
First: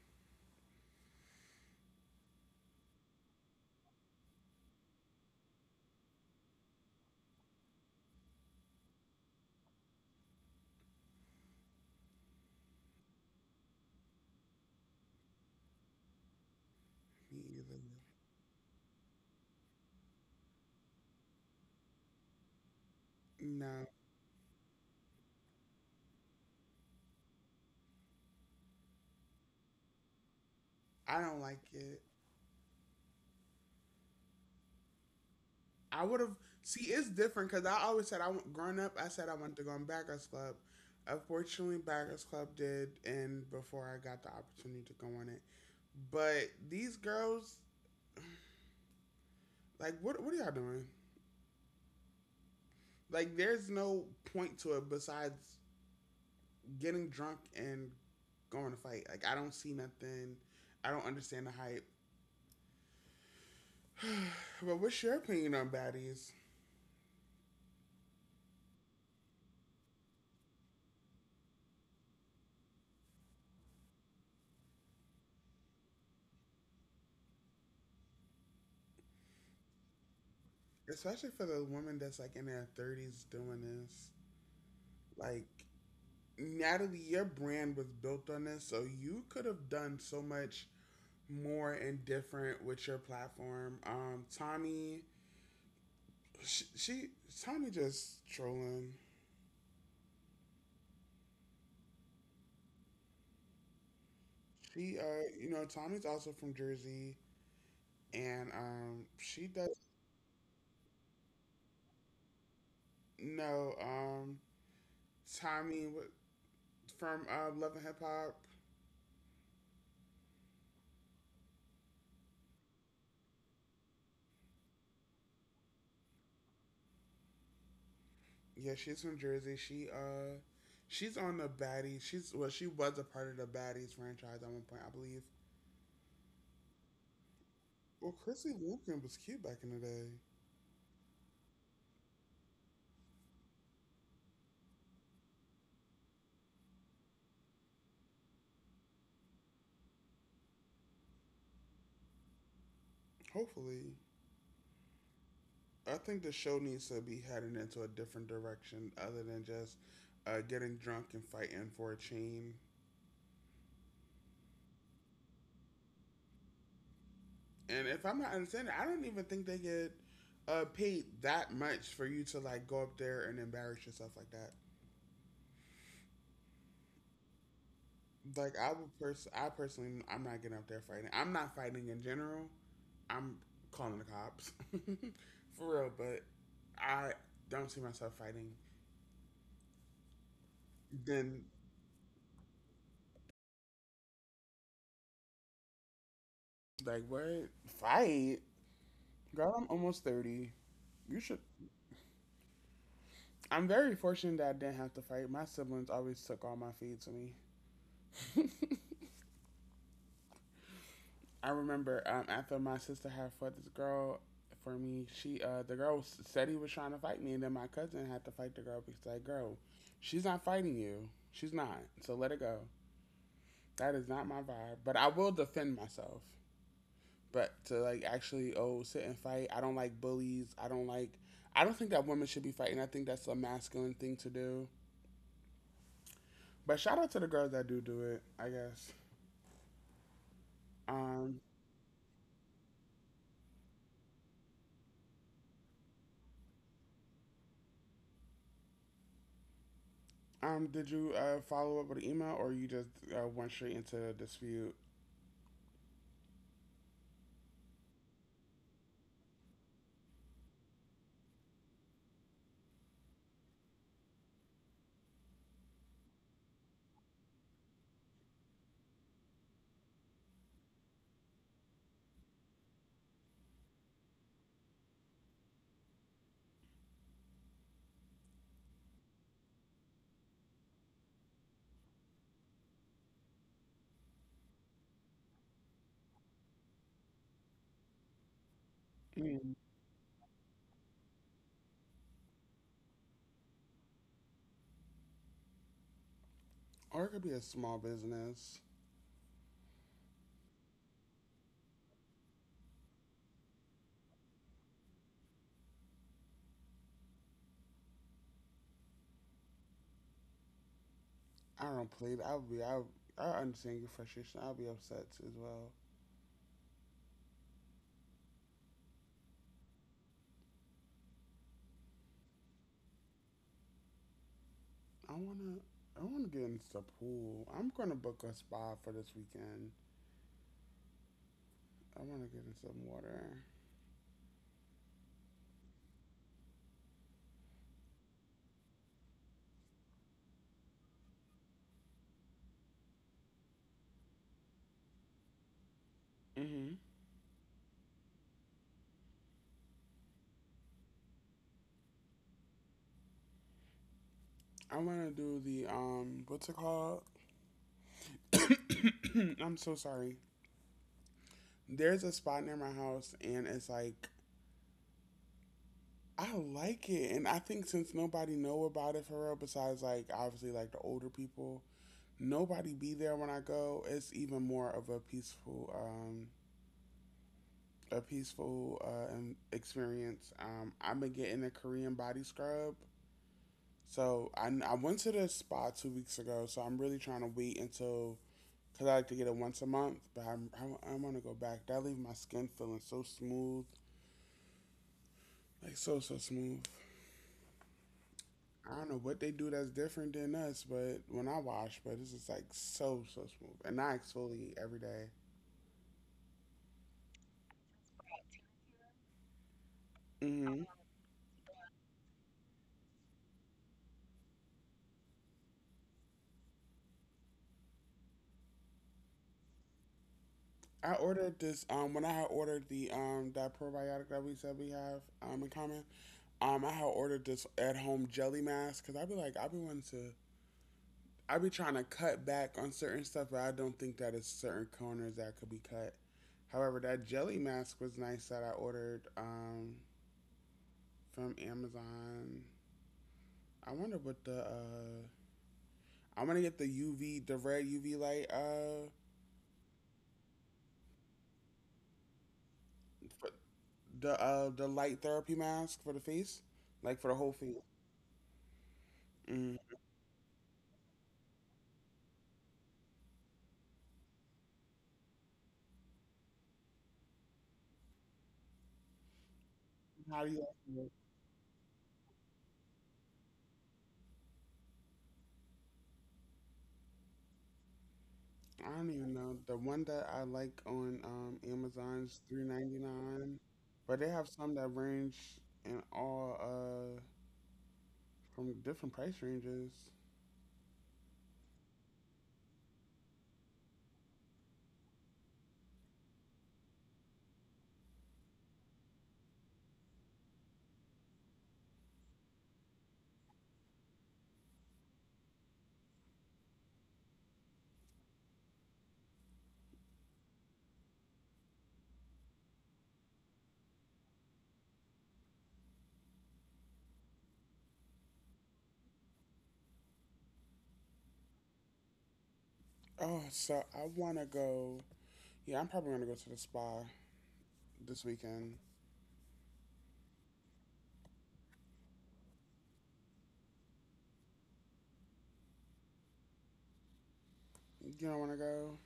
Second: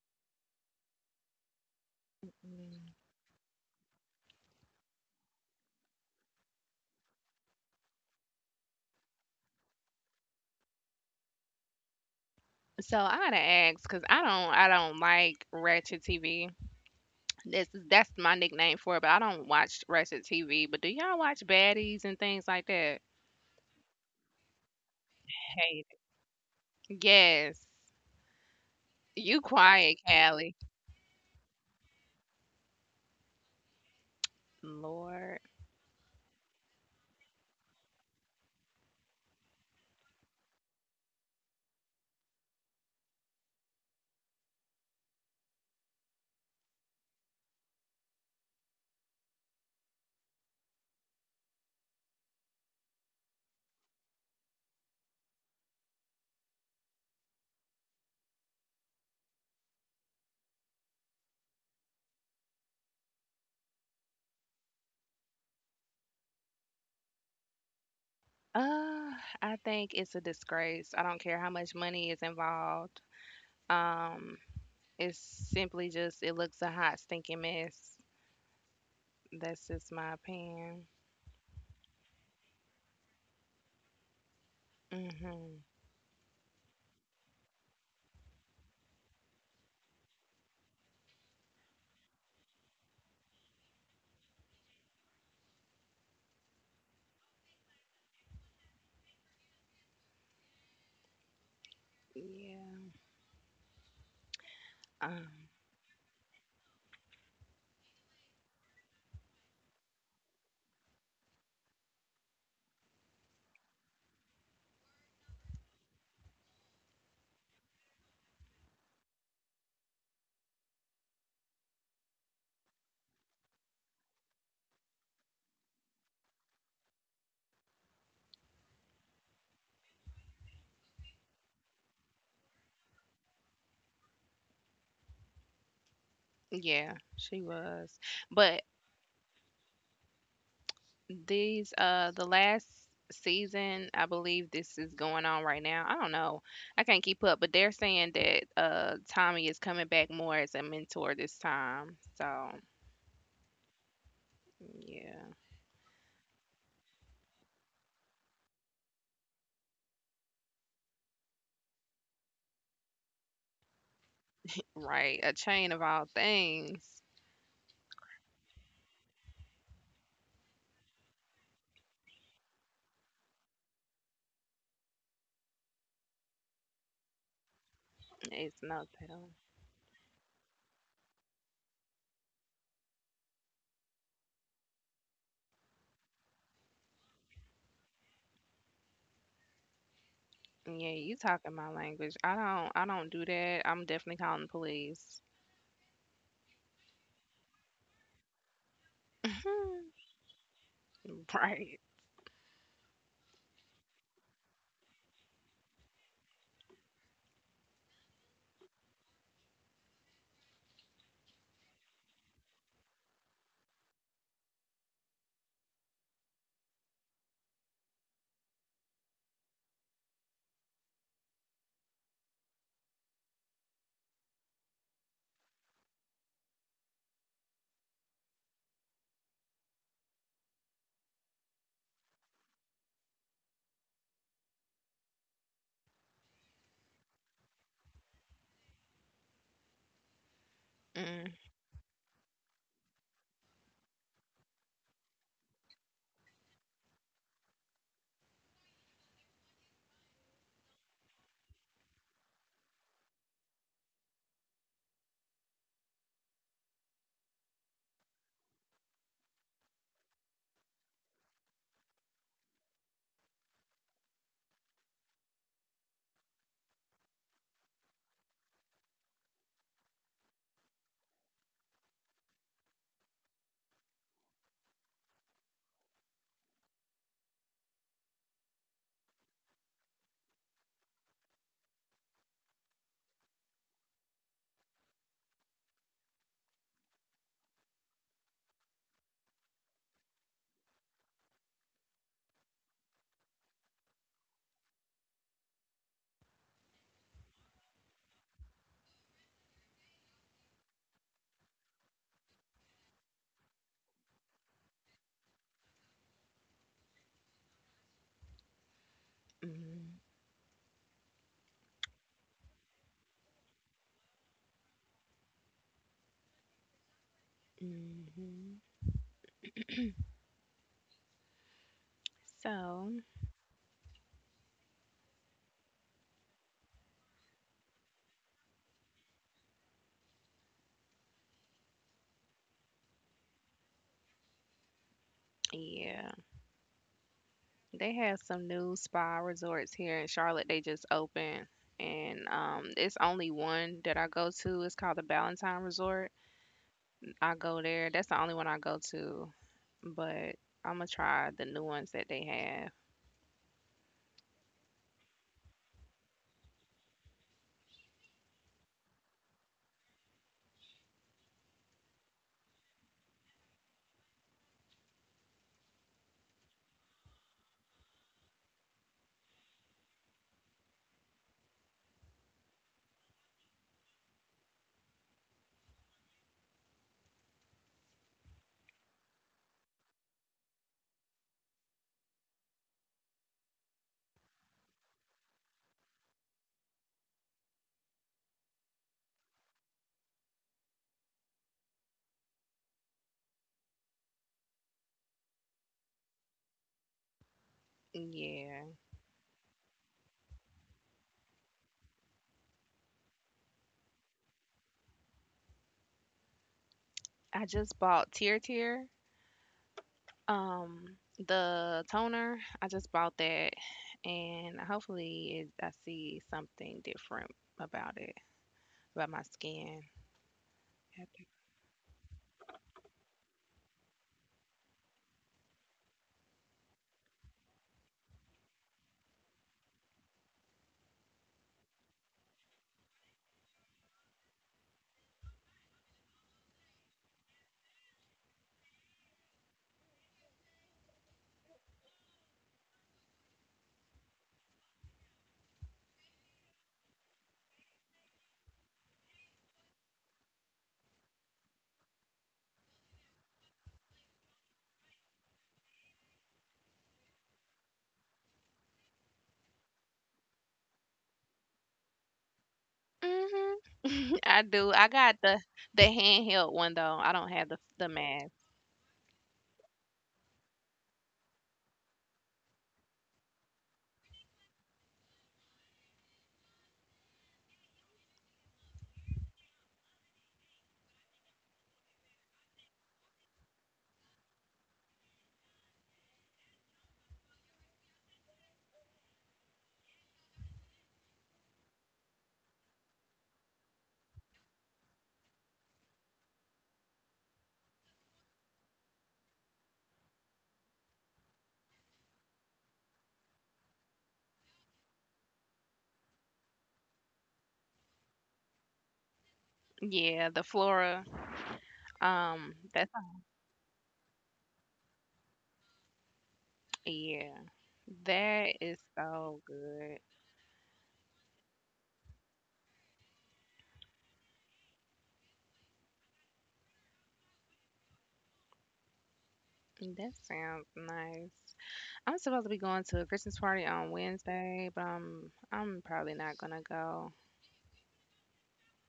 So I gotta ask, cause I don't like ratchet TV. Me That's either. that's my nickname for it. But I don't watch ratchet TV. But do y'all watch baddies and things like that? No, Hate it. Yes. You quiet, Callie. I don't like it. Lord. I would have. See, it's different because I always said I want. Growing up, I said I wanted to go in Baggers Club. Unfortunately, Baggers Club did, and before I got the opportunity to go on it. But these girls, like, what are y'all doing? Like, there's no point to it besides getting drunk and going to fight. Like, I don't see nothing. I don't understand the hype. But what's your opinion on baddies? Uh, I think it's a disgrace. I don't care how much money is involved. Um, it's simply just, it looks a hot stinking mess. That's just my opinion. Especially for the woman that's like in their thirties doing this. Like Mhm. Natalie, your brand was built on this, so you could have done so much more and different with your platform. Tommy, she Tommy just trolling. Yeah. She, Um, you know, Tommy's also from Jersey, and she does know Tommy from Love and Hip Hop. Yeah, she's from Jersey. She she's on the Baddies. She's well, she was a part of the Baddies franchise at one point, I believe. yeah, she was. Well, Chrissy But Walken was cute back in the day. The last season, I believe this is going on right now. I don't know. I can't keep up, but they're saying that Tommy is coming back more as a mentor this time. So, Hopefully, yeah. I think the show needs to be heading into a different direction other than just getting drunk and fighting for a chain. Right, a chain of all things. And if I'm not understanding, I don't even think they get paid that much for you to like go up there and embarrass yourself like that. Like It's I no would I personally, I'm not getting up there fighting. I'm not fighting in general. I'm calling the cops, for real. But I don't see myself fighting. telling. Yeah, you Then talking my language. I don't do that. I'm definitely calling the police. like what fight, girl? I'm almost thirty. You should. Right. I'm very fortunate that I didn't have to fight. My siblings always took all my feed to me. I remember after my sister had fought this girl for me, she the girl said he was trying to fight me, and then my cousin had to fight the girl because like, girl, she's not fighting you. She's not. So let it go. That is not my vibe. But I will defend myself. But to like actually oh sit and fight, I don't like bullies. I don't like. I don't think that women should be fighting. I think that's a masculine thing to do. But shout out to the girls that do do it. I guess. Mm, Um. Did you follow up with an email, or you just went straight into the dispute? Mm. Or it could be a small business. mm, I don't plead. I'll be. I understand your frustration. I'll be upset as well. mhm. So, I wanna. I wanna get into the pool. I'm gonna book a spa for this weekend. I wanna get in some water. yeah, they have some new spa resorts here in Charlotte. They just opened, and it's only one that I go to. It's called the Ballantine Resort. Hmm. I go there. That's the only one I go to, but I'm gonna try the new ones that they have. I wanna do the What's it called? I'm so sorry. There's a spot near my house, and it's like I like it, and I think since nobody know about it for real, besides like obviously like the older people, nobody be there when I go, it's even more of a peaceful experience. I've been getting a Korean body scrub. So I went to the spa 2 weeks ago. So I'm really trying to wait until because I like to get it once a month. But I want to go back. That leaves my skin feeling so smooth, like so so smooth. Yeah. I don't know what they do that's different than us, but when I wash, but this is like so so smooth, and I exfoliate every day. I just bought Tear Tear, Mhm. um, the toner. I just bought that, and hopefully, I see something different about it, about my skin. I ordered this when I had ordered the that probiotic that we said we have in common. I had ordered this at home jelly mask because I be wanting to I be trying to cut back on certain stuff, but I don't think that is certain corners that could be cut. However, that jelly mask was nice that I ordered from Amazon. I wonder what the I want to get the UV the red UV light for- the light therapy mask for the face, like for the whole face. Mm. Hmm. I do. I got the handheld one though. I don't have the mask. How do you like it? I don't even know. The one that I like on Amazon is 399, but they have some that range in all from different price ranges. Yeah, the Flora. That's, yeah. That is so good. Oh, so I wanna go. Yeah, I'm probably gonna go to the spa this weekend. That sounds nice. I'm supposed to be going to a Christmas party on Wednesday, but I'm probably not gonna go. You don't wanna go?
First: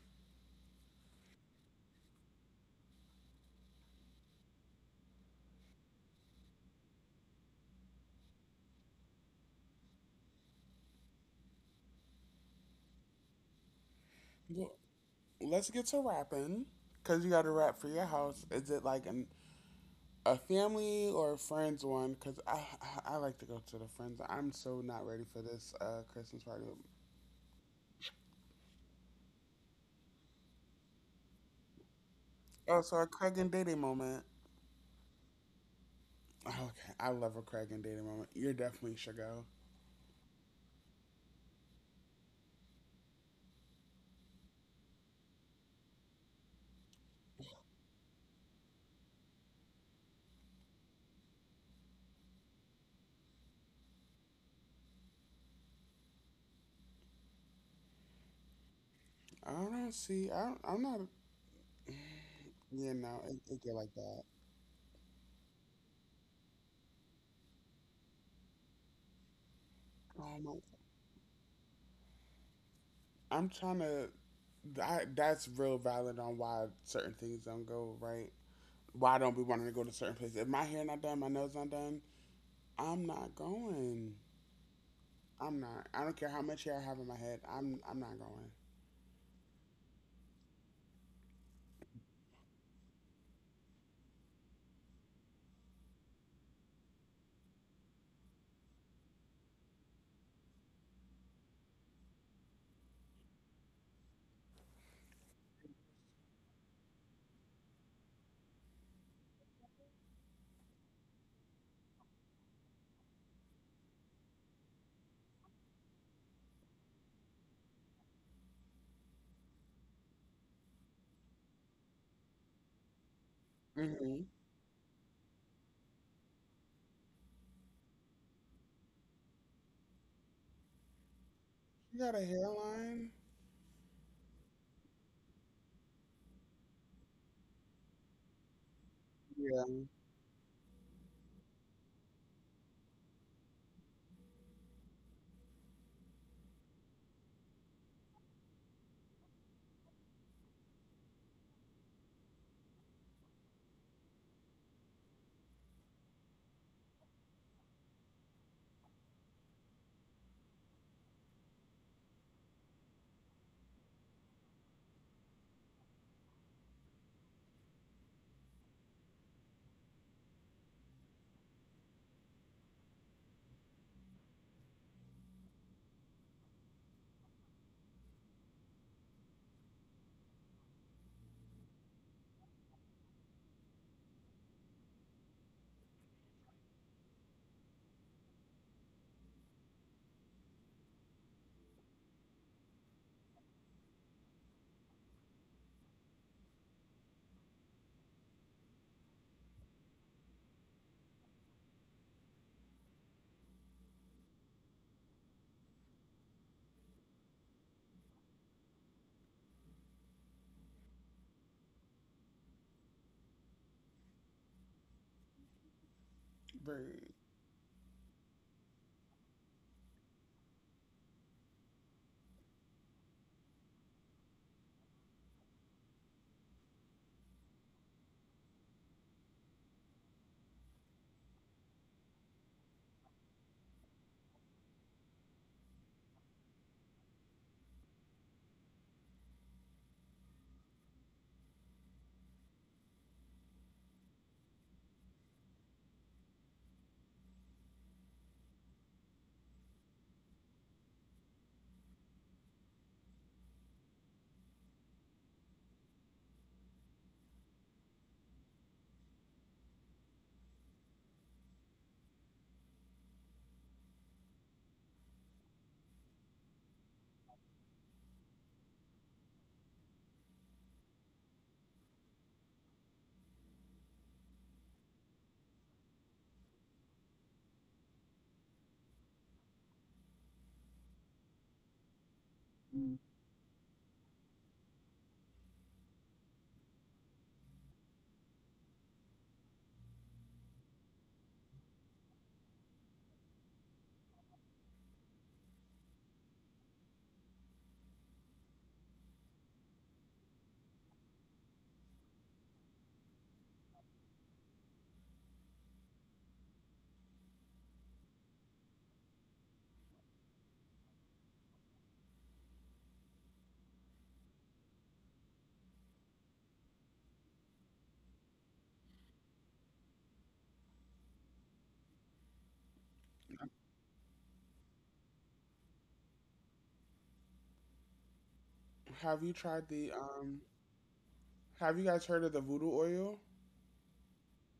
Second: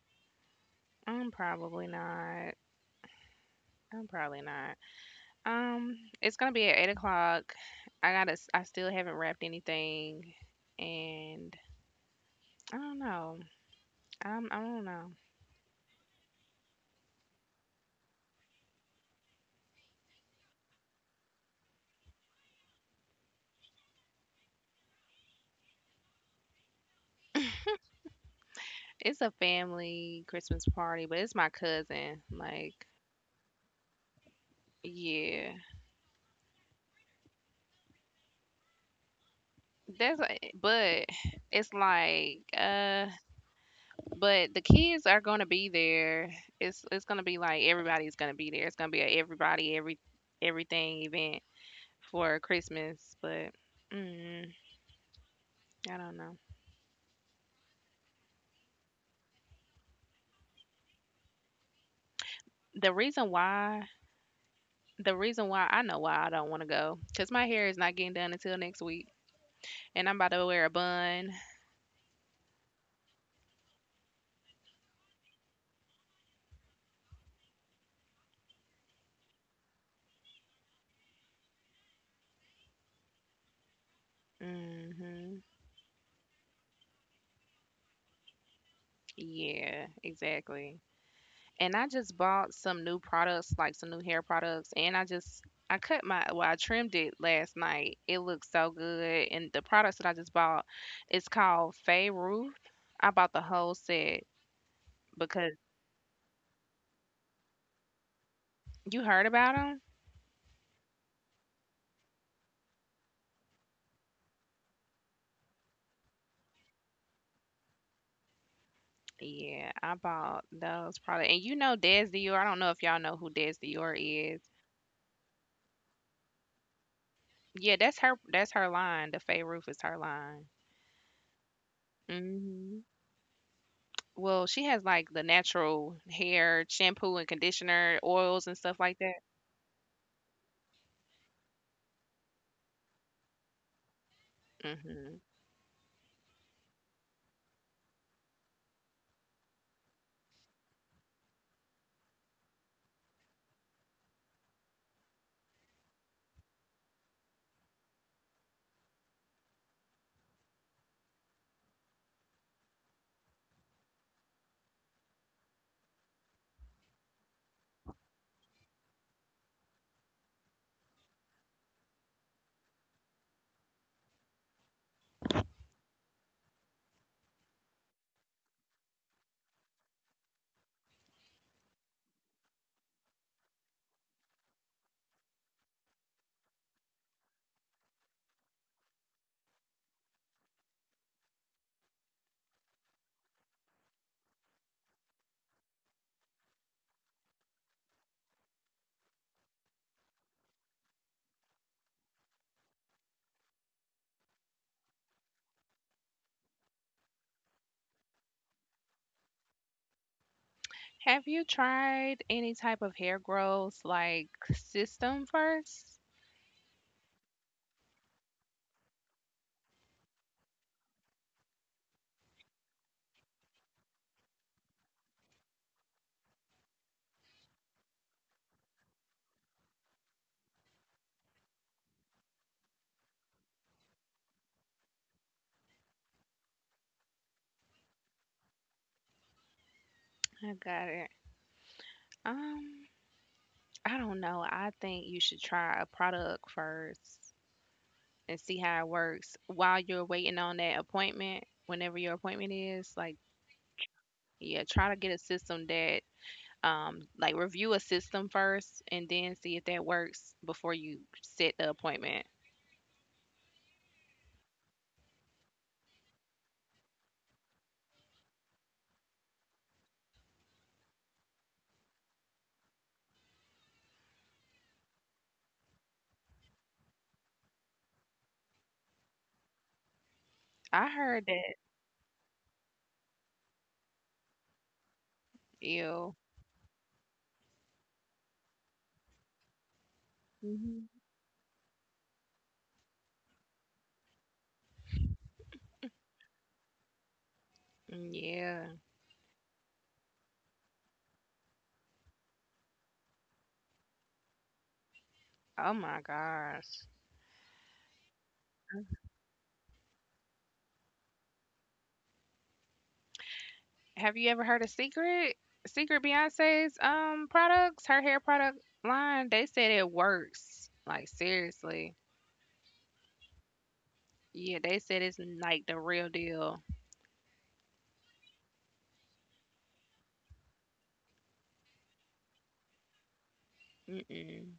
I'm probably not. I'm probably not. Um, it's gonna be at 8 o'clock. I gotta. I still haven't wrapped anything, and I don't know. I Well, don't know. let's get to rapping. Cause you got to rap for your house. Is it like an a family or a friends one? Cause I like to go to the friends. I'm so not ready for this Christmas party with. It's a family Christmas party, but it's my cousin. Oh, Like, so a Craig and Diddy moment. yeah. Oh, okay, I love a Craig and Diddy moment. You're definitely should go. That's. But it's like. But the kids are gonna be there. It's gonna be like everybody's gonna be there. It's gonna be a everybody, everything event for Christmas. But mm, I don't know. I don't see. I'm not. You The know, reason it get why like that. the reason why I know why I don't want to go because my hair is not getting done until next week, and I'm about Oh to my. wear a bun. I'm trying to. That's real valid on why certain things don't go right. Why I don't be wanting to go to certain places? If my hair not done, my nose not done, I'm not going. Hmm. I'm not. I don't care how much hair I have in my head. I'm not going. Yeah, exactly. And I just bought some new products, like some new hair products, and I just I cut my well, I trimmed it last night. It looks so good, and the products that I just bought, it's called Fay Roof. I bought the whole set because you heard about them. Yeah, I bought those products, and you know Des Dior. I don't know if y'all know who Des Dior Hmm. is. Yeah, that's her. That's her line. The Fay Roof is her line. You got a Hmm. hairline. Well, she has, like, the natural hair shampoo and conditioner, oils and stuff like that. Yeah. Mhm. Have you tried any type of hair growth, like, system first? Very. I got it. Um, I don't know. I think you should try a product first and see how it works while you're waiting on that appointment, whenever your appointment is. Like, yeah, try to get a system that, like, review a system first and then see if that works before you set the appointment. I heard that. Ew. Hmm. Yeah. Oh my gosh. Have you ever heard of Secret? Secret, Beyonce's products, her hair product line, they said it works. Like, seriously. Yeah, they said it's like the real deal. Have you tried the Have you guys heard of the voodoo oil? Mm-mm.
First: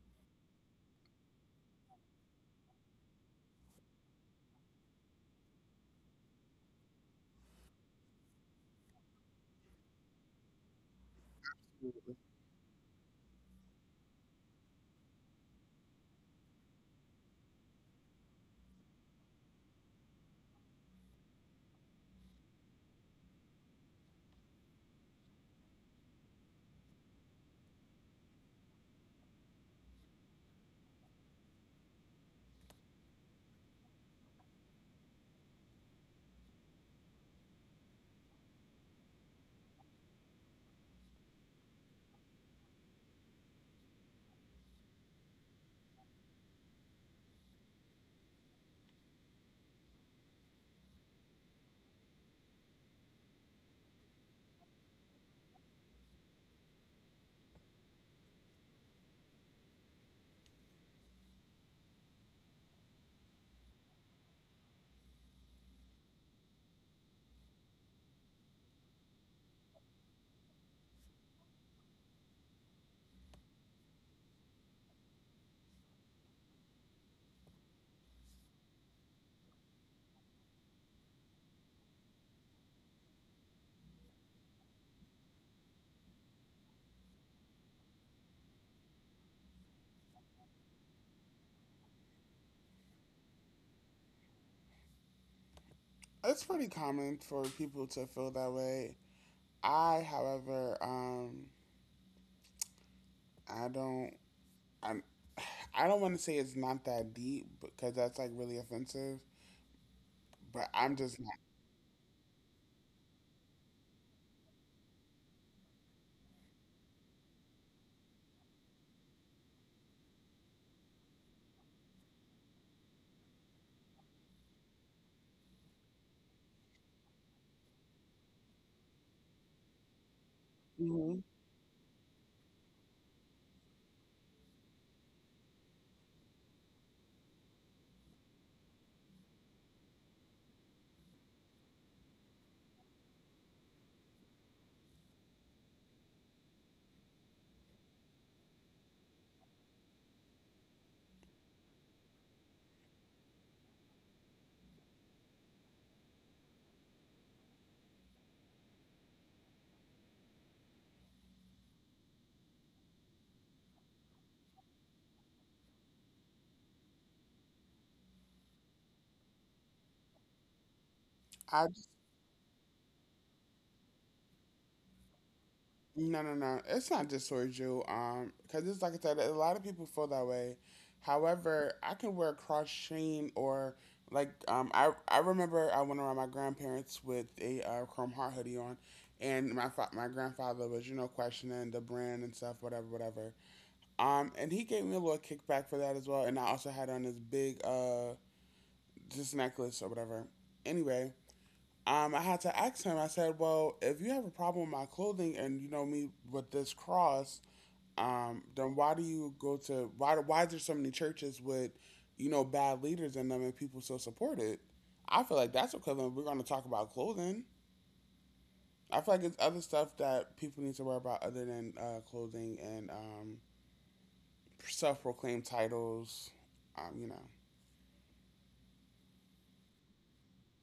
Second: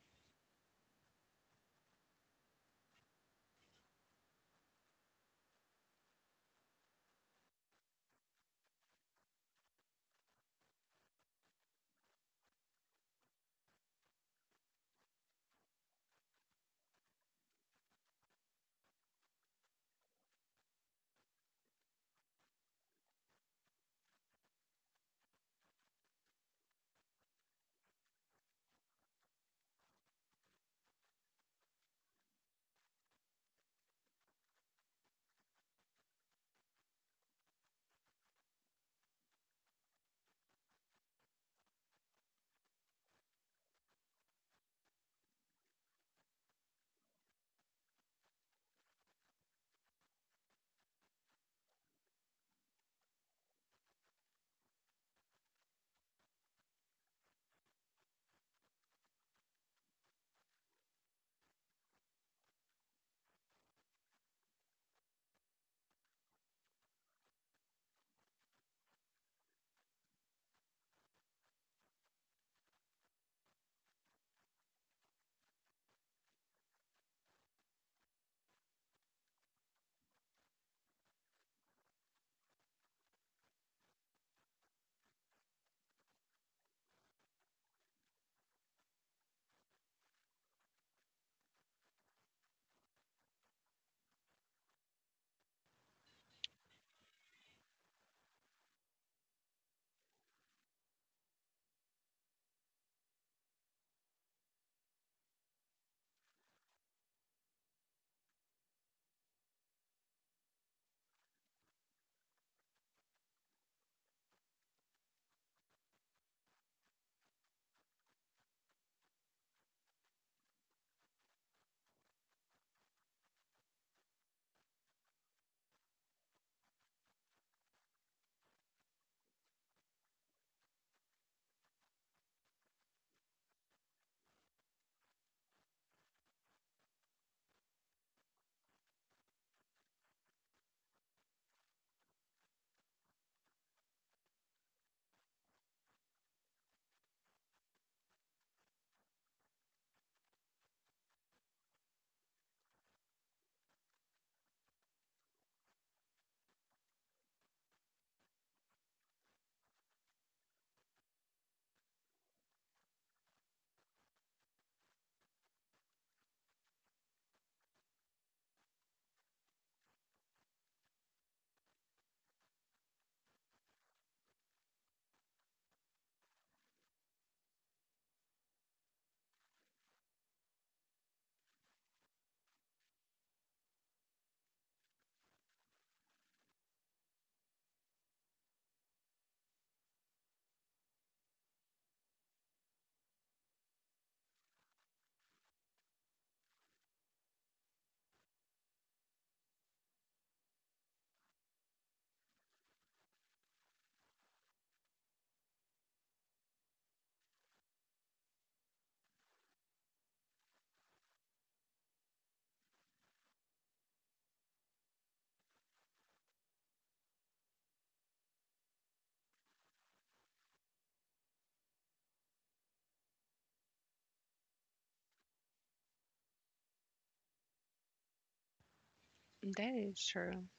It's pretty common for people to feel that way. I, however, I don't, I'm, I don't want to say it's not that deep because that's like really offensive. But I'm just not. Mhm. I No, no, no. It's not just towards you. Because it's like I said, a lot of people feel that way. However, I can wear a cross chain or like I remember I went around my grandparents with a chrome heart hoodie on, and my my grandfather was you know questioning the brand and stuff, whatever, whatever. And he gave me a little kickback for that as well. And I also had on this big this necklace or whatever. Anyway, I had to ask him. I said, "Well, if you have a problem with my clothing and you know me with this cross, then why do you go to why is there so many churches with you know bad leaders in them and people still support it? I feel like that's equivalent. We're going to talk about clothing. I feel like it's other stuff that people need to worry about other than clothing and self-proclaimed titles. You know, That is true.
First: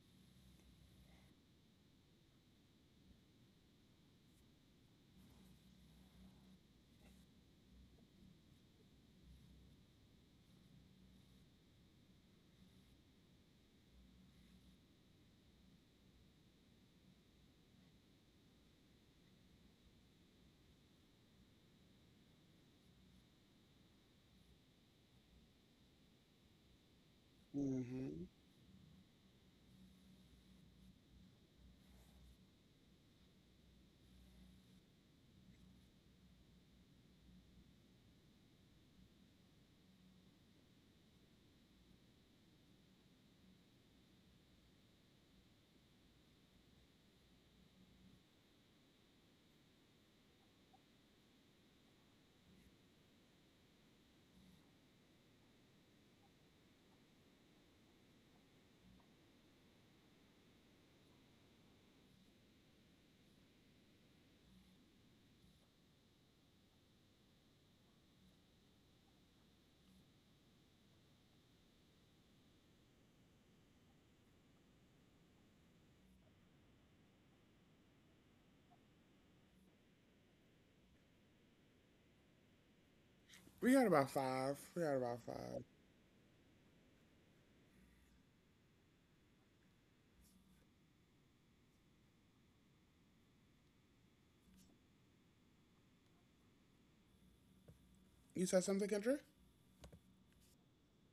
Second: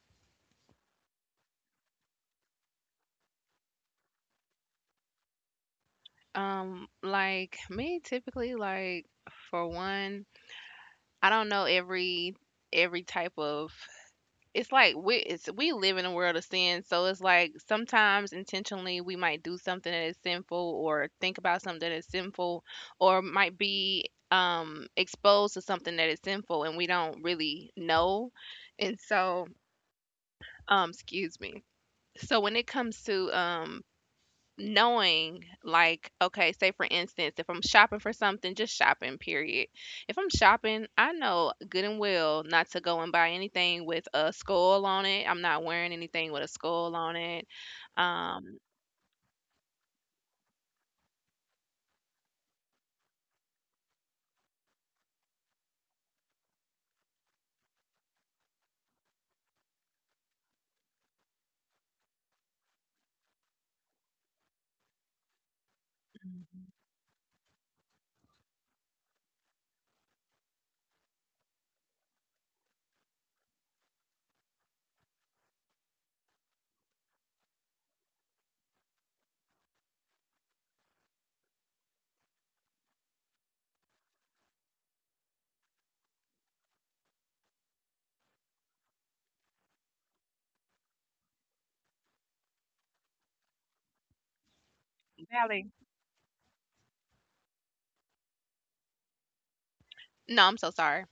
Like me, typically, like, for one, I don't know every type of, it's like, we live in a world of sin, so it's like sometimes intentionally we might do something that is sinful, or think about something that is sinful, or might be exposed to something that is sinful, and we don't really hmm know. And so, excuse me. So when it comes to, knowing, like, okay, say for instance, if I'm shopping for something, just shopping, period. If I'm shopping, I know good and well not to go and buy anything with a skull on it. I'm not wearing anything with a skull on it. um we got about five. We got about five. Sally. You said something, Kendra? No, I'm so sorry.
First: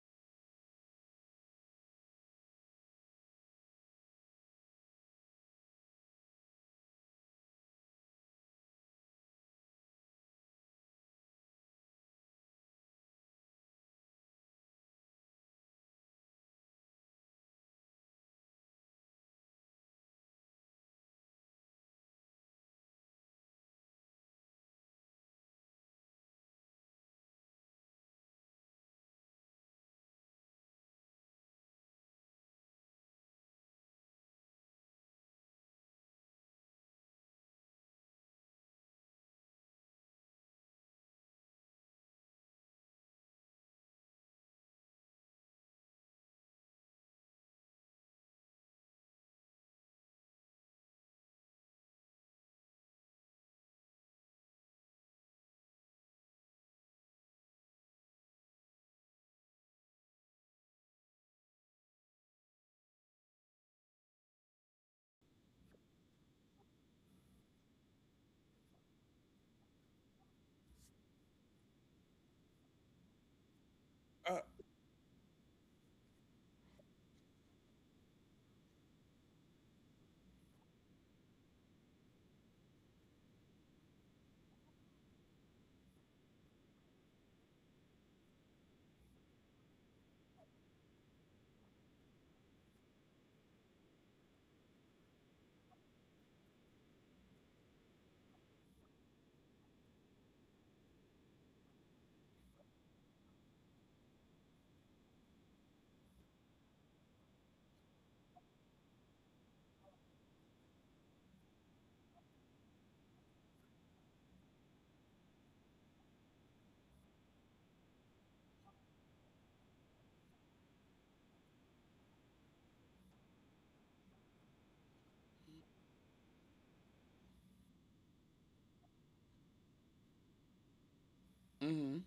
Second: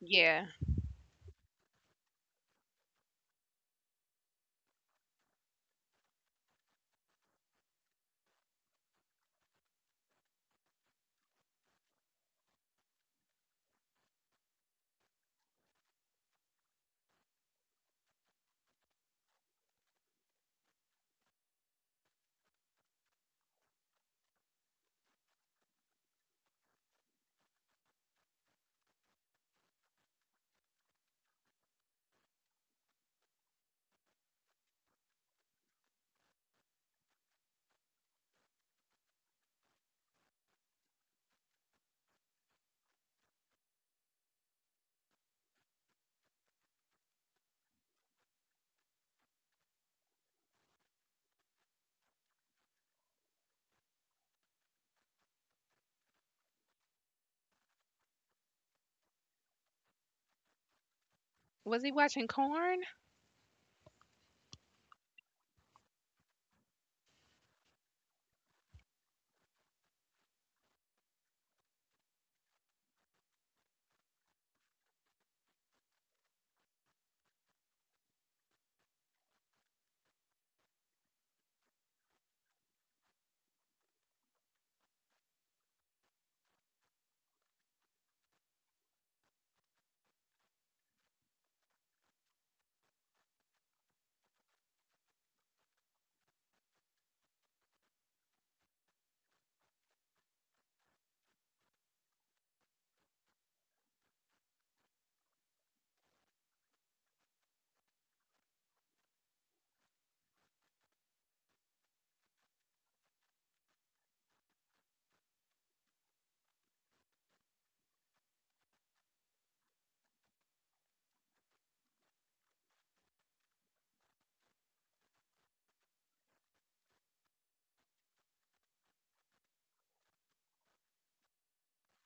Yeah. Was he watching corn? Uh, hmm.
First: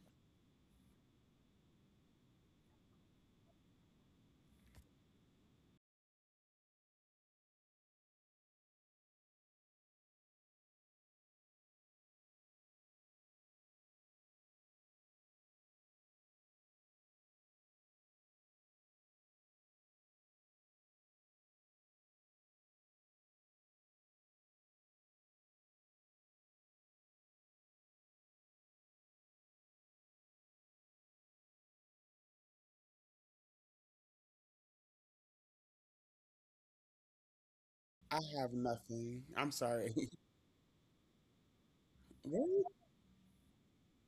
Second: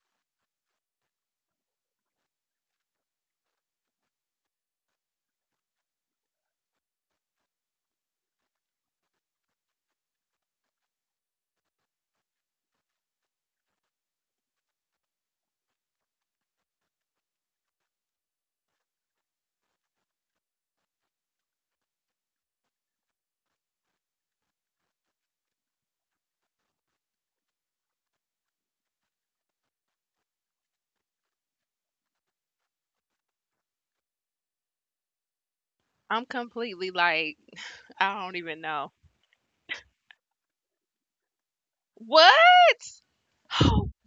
I'm completely, like, I I don't have even know nothing. I'm sorry. what. Really?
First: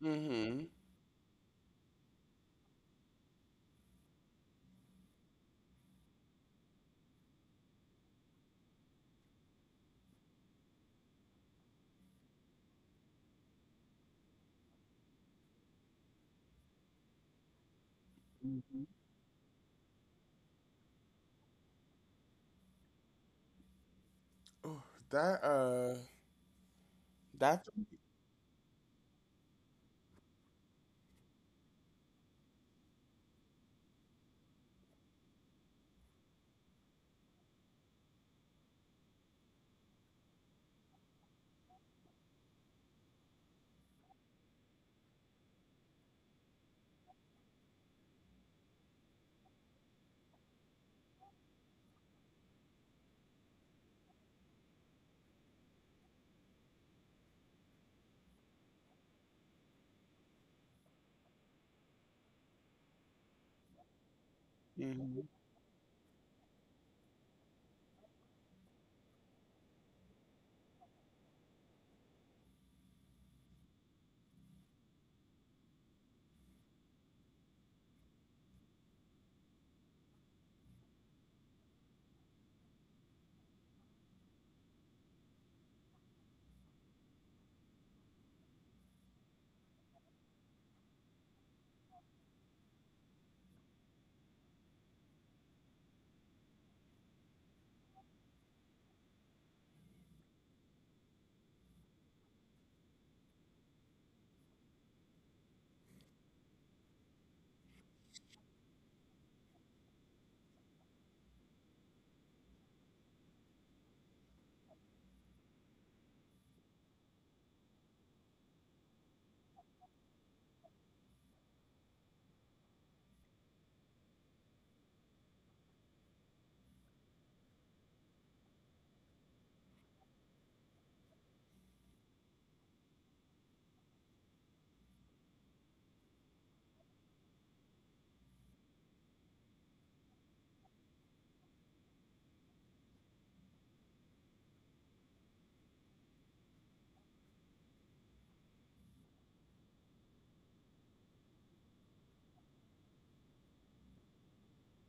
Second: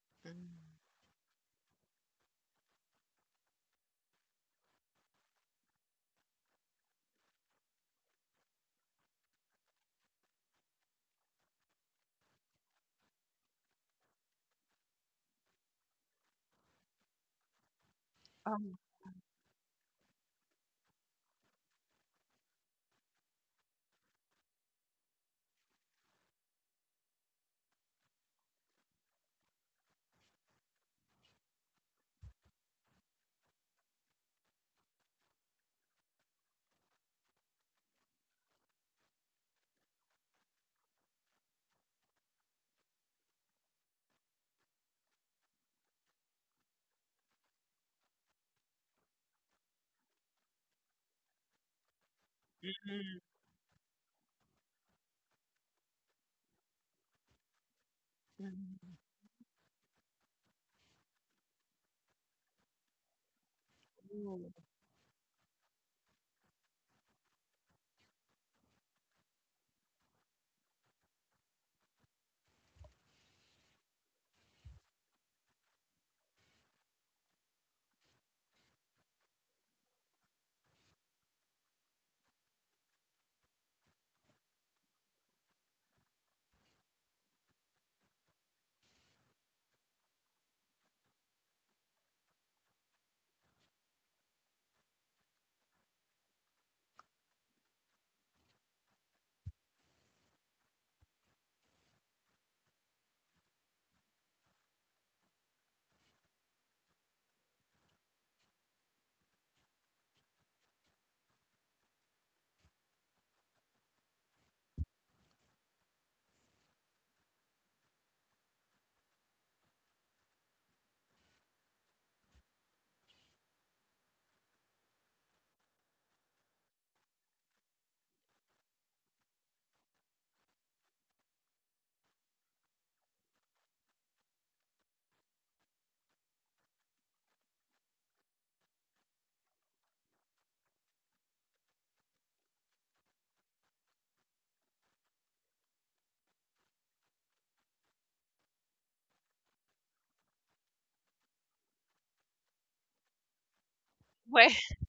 Mhm. Um, Oh, that that Mm. Mm. Mm. Ooh. mhm. Wait.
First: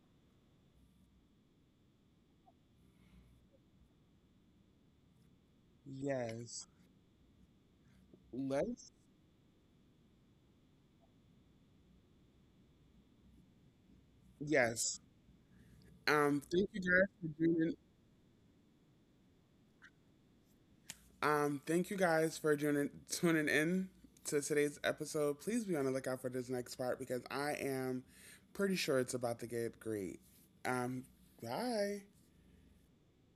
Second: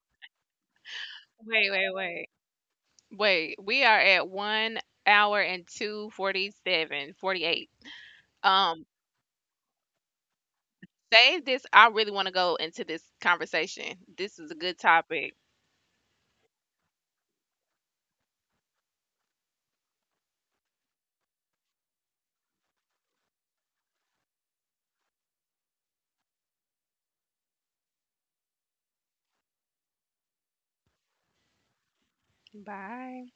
Wait, wait, wait. Wait, we are at 1 hour and two Yes. forty-seven, forty-eight. Um, Let's. Save this. I really want to go into this conversation. This is a good Yes. topic. Thank you guys for tuning thank you guys for tuning in to today's episode. Please be on the lookout for this next part because I am pretty sure it's about to get great. Um bye. Bye.